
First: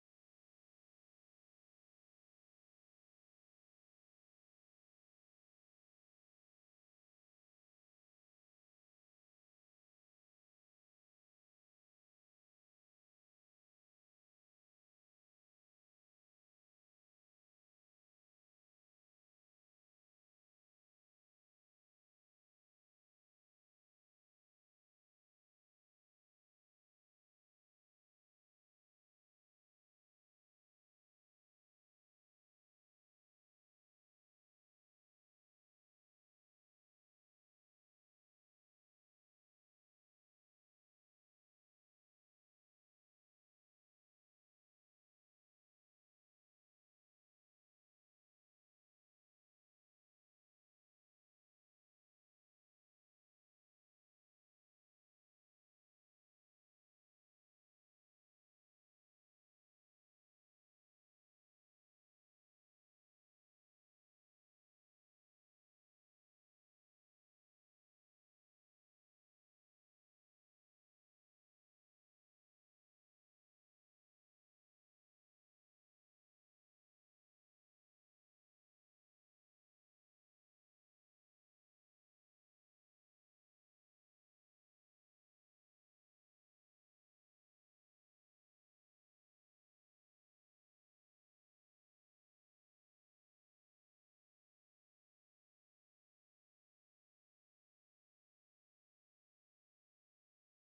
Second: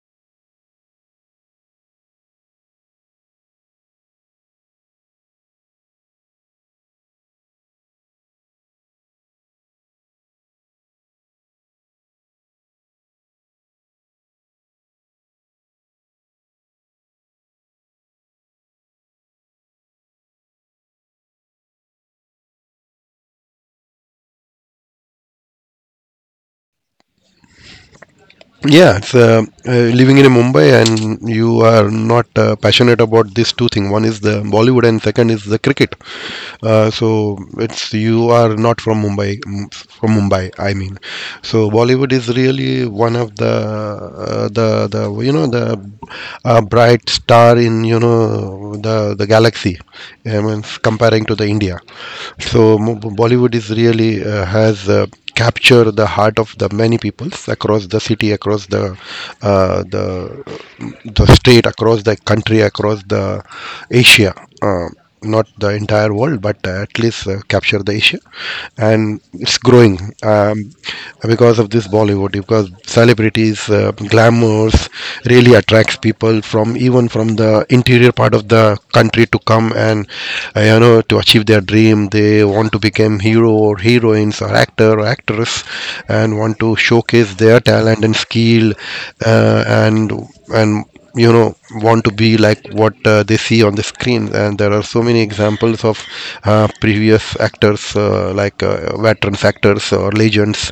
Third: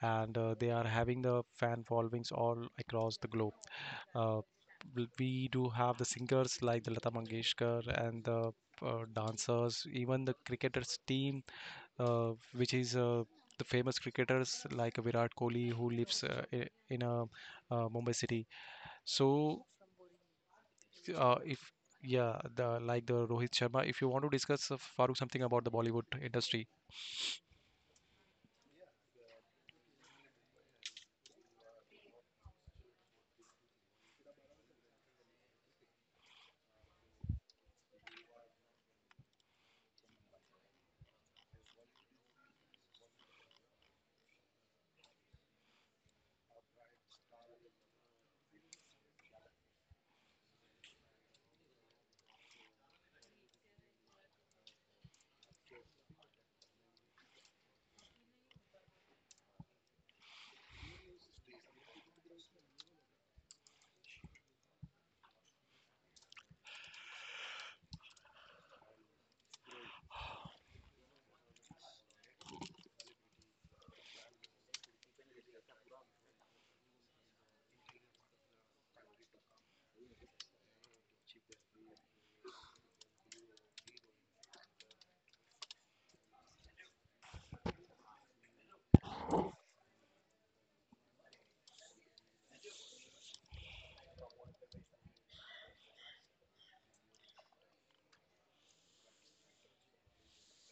Speaker 2: and they are having the fan followings all across the globe. Uh, we do have the singers like the Lata Mangeshkar and the dancers, even the cricketers team, which is the famous cricketers like Virat Kohli, who lives in a Mumbai city. So, if yeah, the like the Rohit Sharma, if you want to discuss Farooq, something about the Bollywood industry,
Speaker 3: Yeah, it's living in Mumbai and you are not passionate about these two things. One is the Bollywood and second is the cricket. So it's you are not from Mumbai, from Mumbai, I mean. So Bollywood is really one of the you know, the bright star in, you know, the galaxy. I mean, comparing to the India. So Bollywood is really has. Capture the heart of the many peoples across the city, across the uh, the the state, across the country, across the Asia, uh, not the entire world, but at least capture the Asia. And it's growing, because of this Bollywood, because celebrities glamours really attracts people from even from the interior part of the country to come and you know, to achieve their dream. They want to become hero or heroines, musicians or actor or actress, and want to showcase their talent and skill, uh, and and you know, want to be like what they see on the screen. And there are so many examples of previous actors, like veterans actors or legends.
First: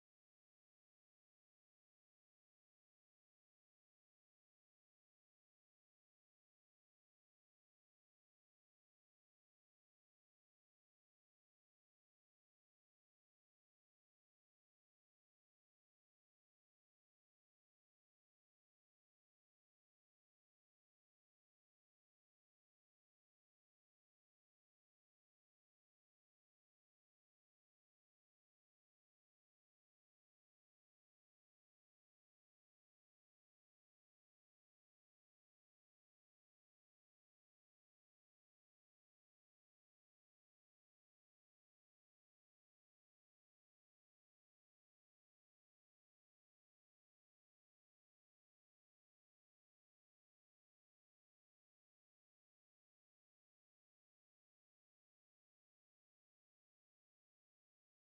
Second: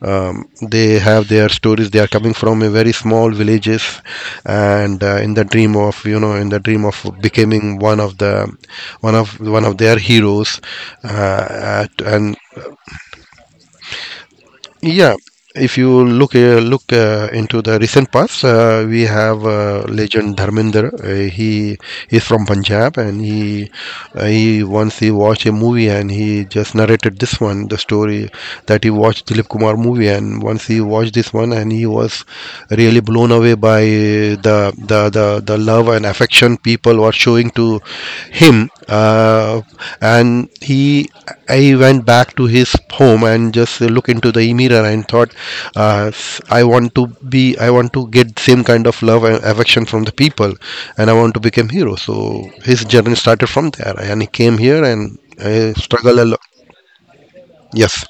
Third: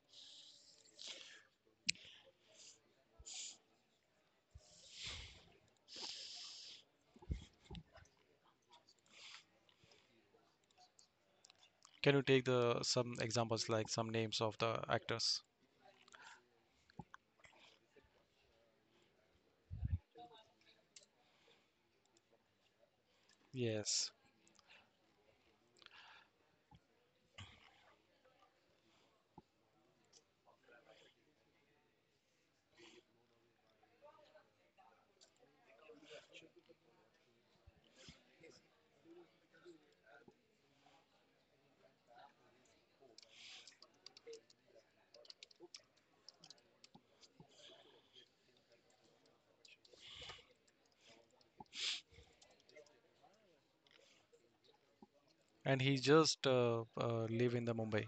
Speaker 3: um, they have their stories. They are coming from a very small villages, and in the dream of, you know, in the dream of becoming one of the one of one of their heroes, at,
Speaker 2: can you
Speaker 3: and
Speaker 2: take the some examples like some names of the
Speaker 3: yeah,
Speaker 2: actors?
Speaker 3: if you look into the recent past, we have legend Dharminder. He is from Punjab, and
Speaker 2: Yes,
Speaker 3: he once he watched a movie, and he just narrated this one, the story, that he watched Dilip Kumar movie, and once he watched this one, and he was really blown away by the love and affection people were showing to him, and he I went back to his home and just look into the mirror and thought, I want to be, I want to get same kind of love and affection from the people, and I want to become hero. So his journey started from there, and he came here, and
Speaker 2: and he
Speaker 3: struggle a lot.
Speaker 2: just live in the
Speaker 3: Yes,
Speaker 2: Mumbai.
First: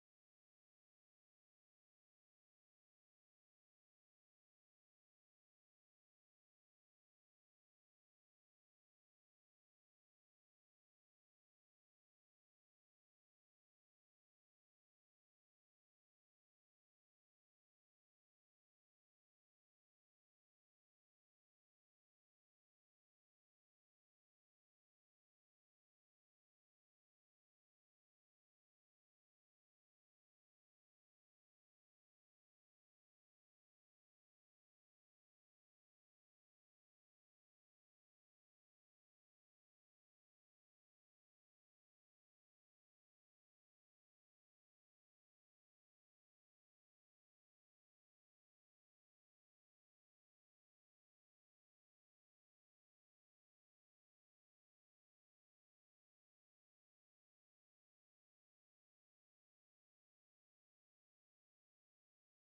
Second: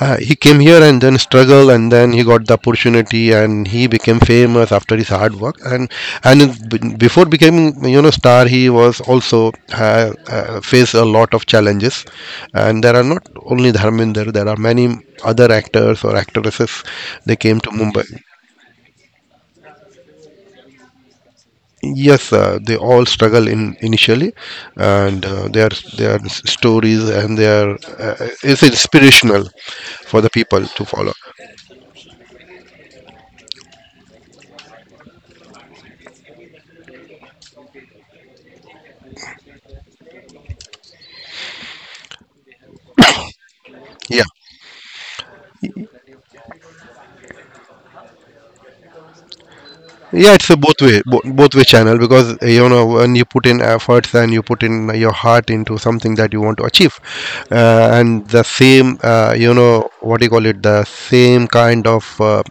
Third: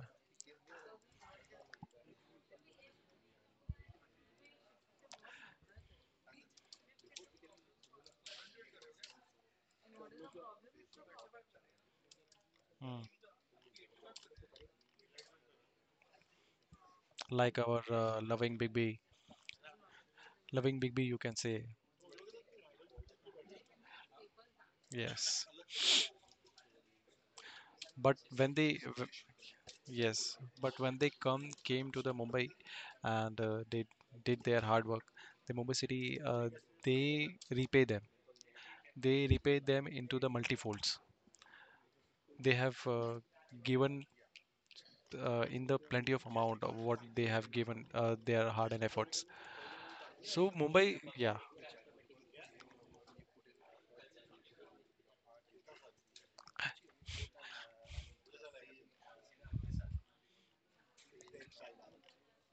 Speaker 3: he came here and then struggled, and then he got the opportunity, and he became famous after his hard work. And Before becoming, you know, star, he was also faced a lot of challenges. And there are not only Dharminder, there are many other actors or actresses, they
Speaker 2: Like
Speaker 3: came to
Speaker 2: our
Speaker 3: Mumbai.
Speaker 2: loving Bigby, you can say.
Speaker 3: Yes, they all struggle in initially, and
Speaker 2: Yes.
Speaker 3: their their stories and their
Speaker 2: But
Speaker 3: uh,
Speaker 2: when
Speaker 3: is
Speaker 2: they,
Speaker 3: inspirational for the
Speaker 2: yes,
Speaker 3: people
Speaker 2: but
Speaker 3: to
Speaker 2: when they
Speaker 3: follow.
Speaker 2: come came to the Mumbai and they did their hard work, the Mumbai City they repay them. They repay them into the multifolds. They have given
Speaker 3: Yeah,
Speaker 2: in the plenty of amount of what they have given their hard and efforts.
Speaker 3: yeah, it's
Speaker 2: So
Speaker 3: a both
Speaker 2: Mumbai,
Speaker 3: way,
Speaker 2: yeah,
Speaker 3: both way channel, because you know, when you put in efforts and you put in your heart into something that you want to achieve, and the same, you know, what do you call it, the same kind of uh,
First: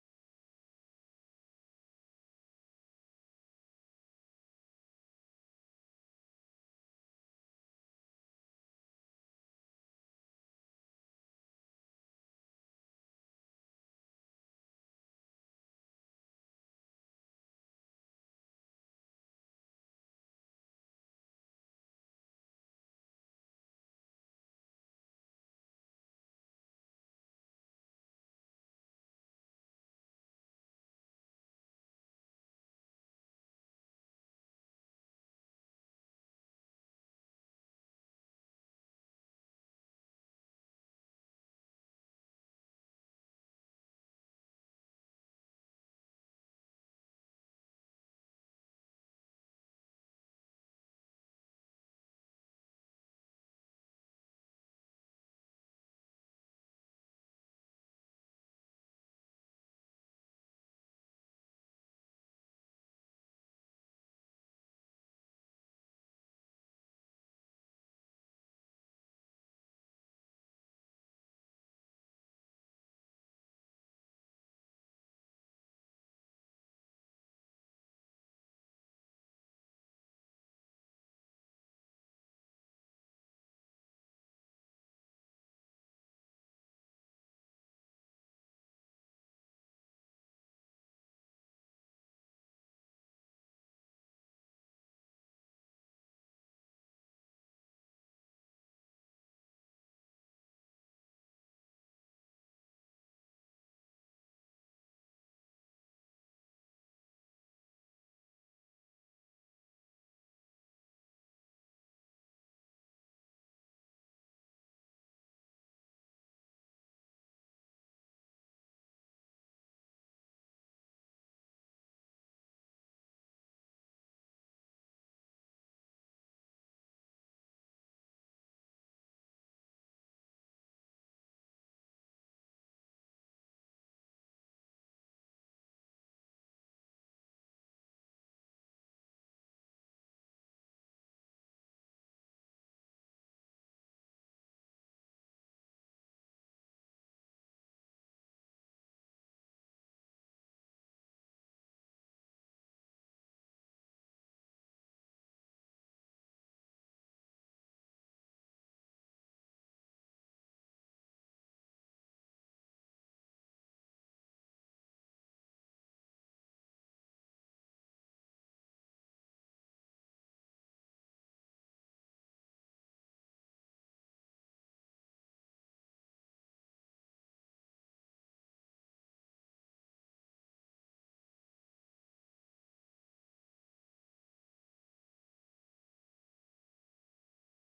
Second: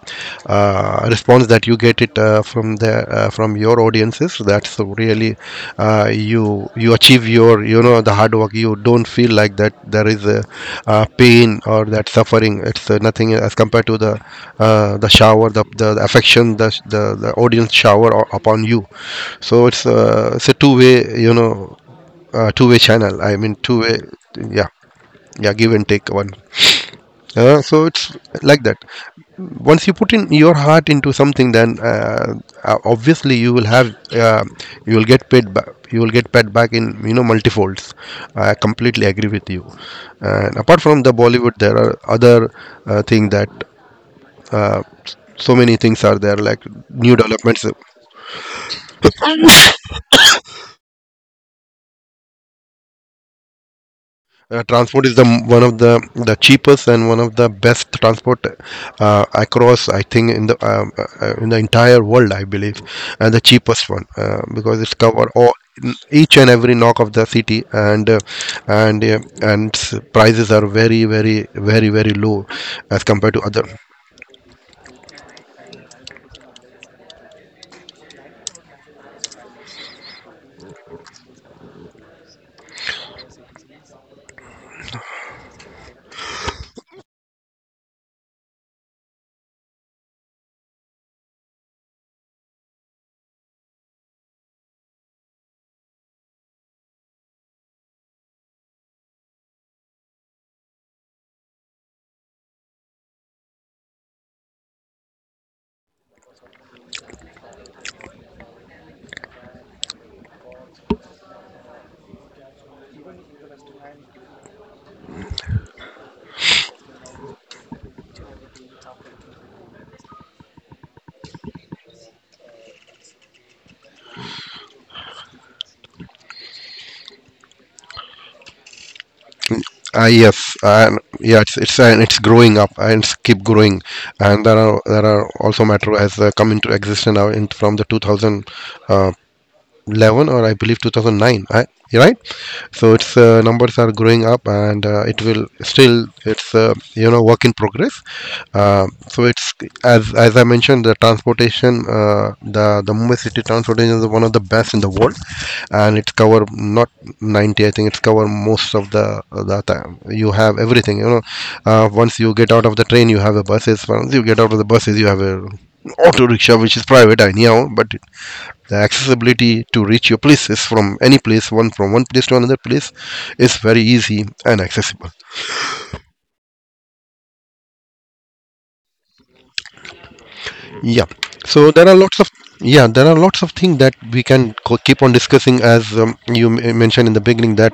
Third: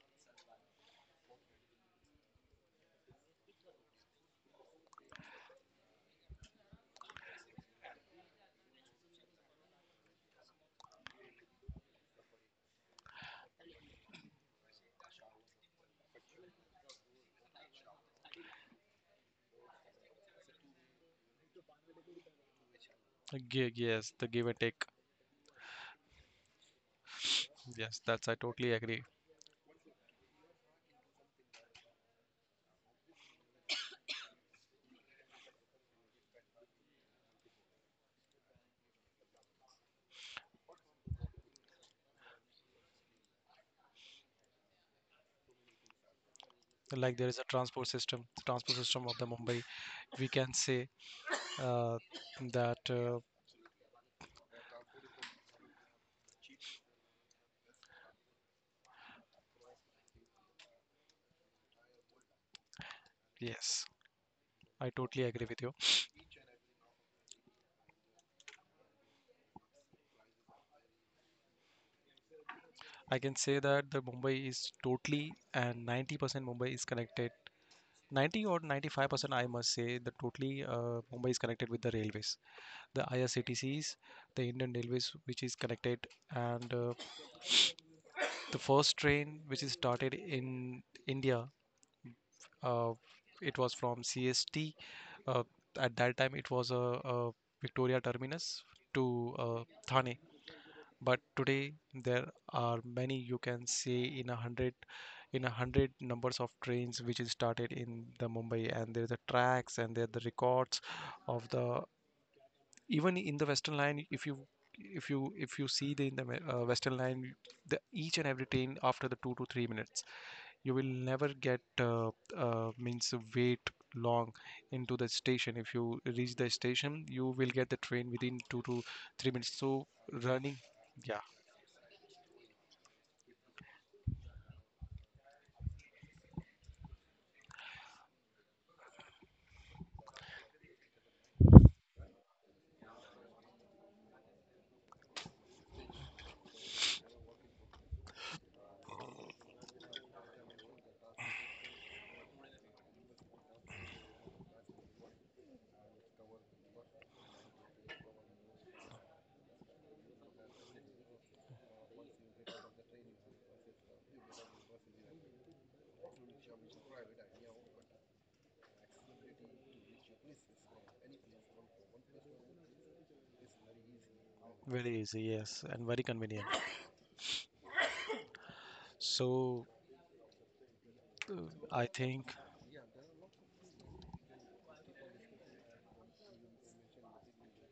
Speaker 3: uh, response that you get it, from the, from your audiences. That so really you achieve your, you know, the hard work. You don't feel like that there is a, pain or that suffering. It's nothing as compared to the shower, the affection, the audience shower upon you. So it's a two way, you know, two-way channel, I mean,
Speaker 2: gi-
Speaker 3: two way.
Speaker 2: yes, the give and
Speaker 3: Yeah,
Speaker 2: take.
Speaker 3: yeah, give and take one. So
Speaker 2: Yes,
Speaker 3: it's
Speaker 2: that's I
Speaker 3: like
Speaker 2: totally
Speaker 3: that.
Speaker 2: agree.
Speaker 3: Once you put in your heart into something, then obviously you will have you will get paid back. You will get paid back in, you know, multifolds. I completely agree with you. And apart from the Bollywood, there are other thing, that uh, so many things are there, like new
Speaker 2: Like there is a
Speaker 3: developments.
Speaker 2: transport system, the transport system of the Mumbai, we can say uh, that
Speaker 3: Transport is the one of the cheapest and one of the best transport across, I think, in the entire world, I believe, and the
Speaker 2: yes
Speaker 3: cheapest one, because
Speaker 2: I
Speaker 3: it's
Speaker 2: totally
Speaker 3: cover
Speaker 2: agree
Speaker 3: all
Speaker 2: with you.
Speaker 3: each and every knock of the city. And prices are very very very very low as
Speaker 2: I
Speaker 3: compared
Speaker 2: can
Speaker 3: to
Speaker 2: say
Speaker 3: other.
Speaker 2: that the Mumbai is totally and 90% Mumbai is connected, 90 or 95% I must say the totally Mumbai is connected with the railways, the IRCTCs, the Indian Railways, which is connected. And the first train which is started in India, uh, it was from CST. Uh, at that time, it was a Victoria Terminus to Thane, but today there are many, you can see in a hundred, in a hundred numbers of trains which is started in the Mumbai, and there's the tracks and there the records of the even in the western line, if you, if you, if you see the in the western line, the each and every train after the 2 to 3 minutes, you will never get means wait long into the station. If you reach the station you will get the train within 2 to 3 minutes. So
Speaker 3: Yes,
Speaker 2: running,
Speaker 3: and
Speaker 2: yeah,
Speaker 3: yeah, it's, and it's growing up and it's keep growing. And there are, there are also metro has come into existence now in from the 2000, uh, two thousand 11, or I believe 2009, right? So its numbers are growing up, and it will still it's you know, work in progress. So it's, as I mentioned, the transportation, the Mumbai city transportation is one of the best in the world, and it's cover not 90. I think it's cover most of the time. You have everything. You know, once you get out of the train, you have a buses. Once you get out of the buses, you have a auto rickshaw, which is private anyhow, but the accessibility to reach your places from any place, one from one place to another place, is very easy and
Speaker 2: very
Speaker 3: accessible.
Speaker 2: easy yes and very convenient. So
Speaker 3: Yeah.
Speaker 2: uh,
Speaker 3: So there
Speaker 2: I
Speaker 3: are lots of,
Speaker 2: think
Speaker 3: yeah, there are lots of things that we can keep on discussing, as you mentioned in the beginning that,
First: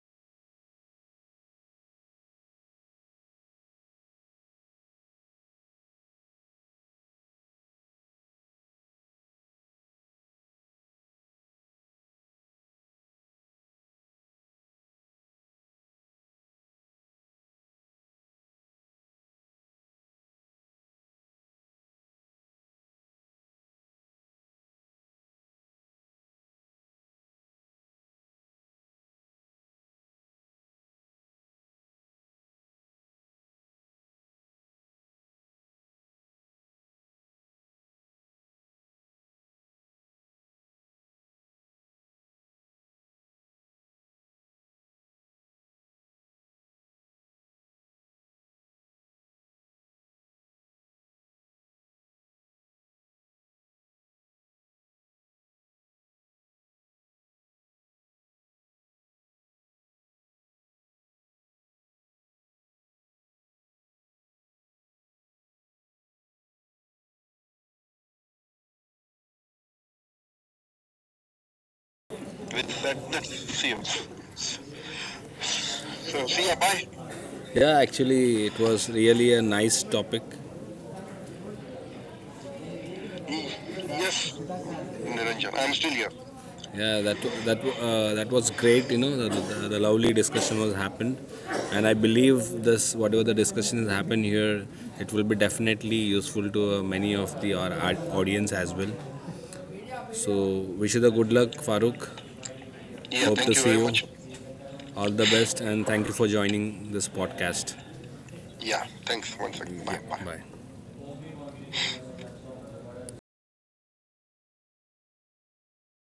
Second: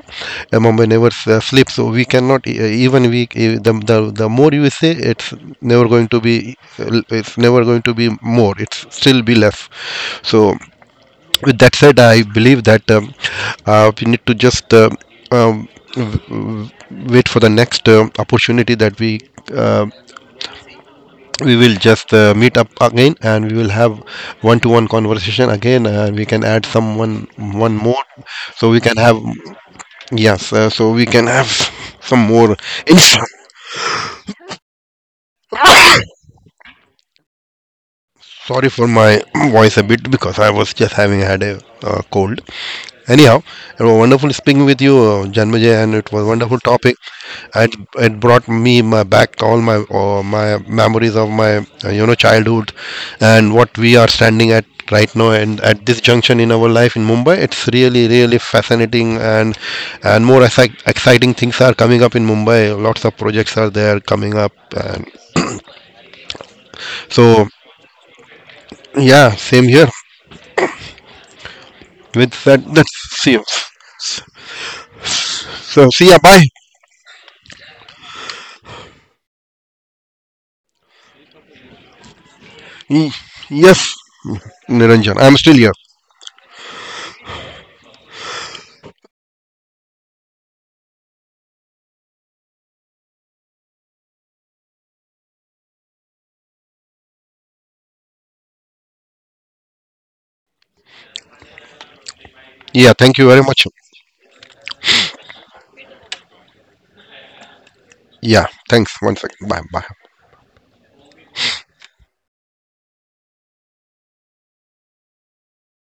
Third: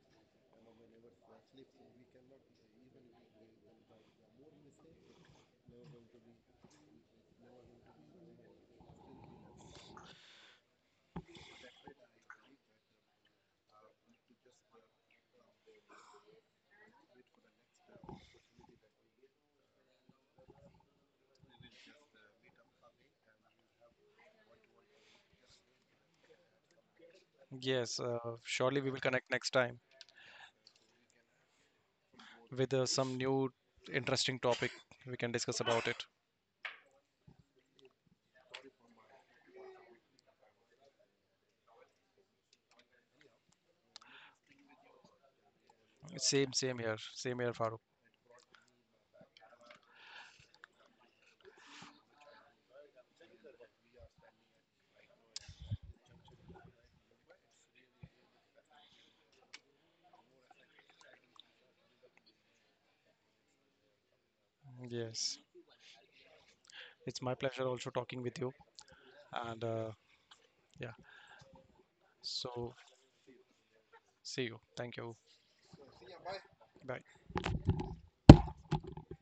Speaker 3: Mumbai never sleeps. So we cannot even we e- the more you say, it's never going to be, it's never going to be more, it's still be less. So with that said, I believe that, we need to just um, w- w- wait for the next opportunity that we uh, we will just meet up again, and we will have one to one conversation again, and we can add someone, one
Speaker 2: yes,
Speaker 3: more. So
Speaker 2: surely
Speaker 3: we
Speaker 2: we will
Speaker 3: can have,
Speaker 2: connect next time
Speaker 3: yes, so we can have some more
Speaker 2: with some
Speaker 3: insight.
Speaker 2: new interesting topic, we can discuss about it.
Speaker 3: Sorry for my voice a bit, because I was just having had a cold. Anyhow, it was wonderful speaking with you, Janmajay, and it was
Speaker 2: Same,
Speaker 3: wonderful
Speaker 2: same here.
Speaker 3: topic.
Speaker 2: Same here,
Speaker 3: It,
Speaker 2: Farooq.
Speaker 3: it brought me my back all my my memories of my, you know, childhood, and what we are standing at right now, and at this junction in our life in Mumbai. It's really really fascinating, and more exciting things are coming up in Mumbai. Lots of projects are there coming up, and
Speaker 2: Yes. It's my
Speaker 3: so
Speaker 2: pleasure also talking with you.
Speaker 3: yeah,
Speaker 2: And
Speaker 3: same here.
Speaker 2: yeah,
Speaker 3: With that,
Speaker 2: so
Speaker 1: With
Speaker 3: let's
Speaker 1: that, that
Speaker 3: see you.
Speaker 1: seems.
Speaker 2: see you.
Speaker 1: So,
Speaker 2: Thank you.
Speaker 3: So see ya.
Speaker 1: see
Speaker 3: Bye.
Speaker 1: you, bye.
Speaker 2: Bye.
Speaker 1: Yeah, actually it was really a nice topic.
Speaker 3: Mm.
Speaker 1: Mm,
Speaker 3: Yes.
Speaker 1: yes,
Speaker 3: Niranjan. I'm
Speaker 1: Niranjan,
Speaker 3: still
Speaker 1: I'm
Speaker 3: here.
Speaker 1: still here. Yeah, that was great. You know, the lovely discussion was happened, and I believe this whatever the discussions happen here, it will be definitely useful to many of our audience as well. So wish you the good luck, Farooq.
Speaker 3: Yeah, thank
Speaker 1: Yeah,
Speaker 3: you
Speaker 1: hope
Speaker 3: very
Speaker 1: thank to you see
Speaker 3: much.
Speaker 1: very you. Much. All the best, and thank you for joining this podcast.
Speaker 3: Yeah,
Speaker 1: Yeah,
Speaker 3: thanks. One
Speaker 1: thanks
Speaker 3: second.
Speaker 1: once
Speaker 3: Bye.
Speaker 1: again.
Speaker 3: Bye.
Speaker 1: Bye. Bye. Bye.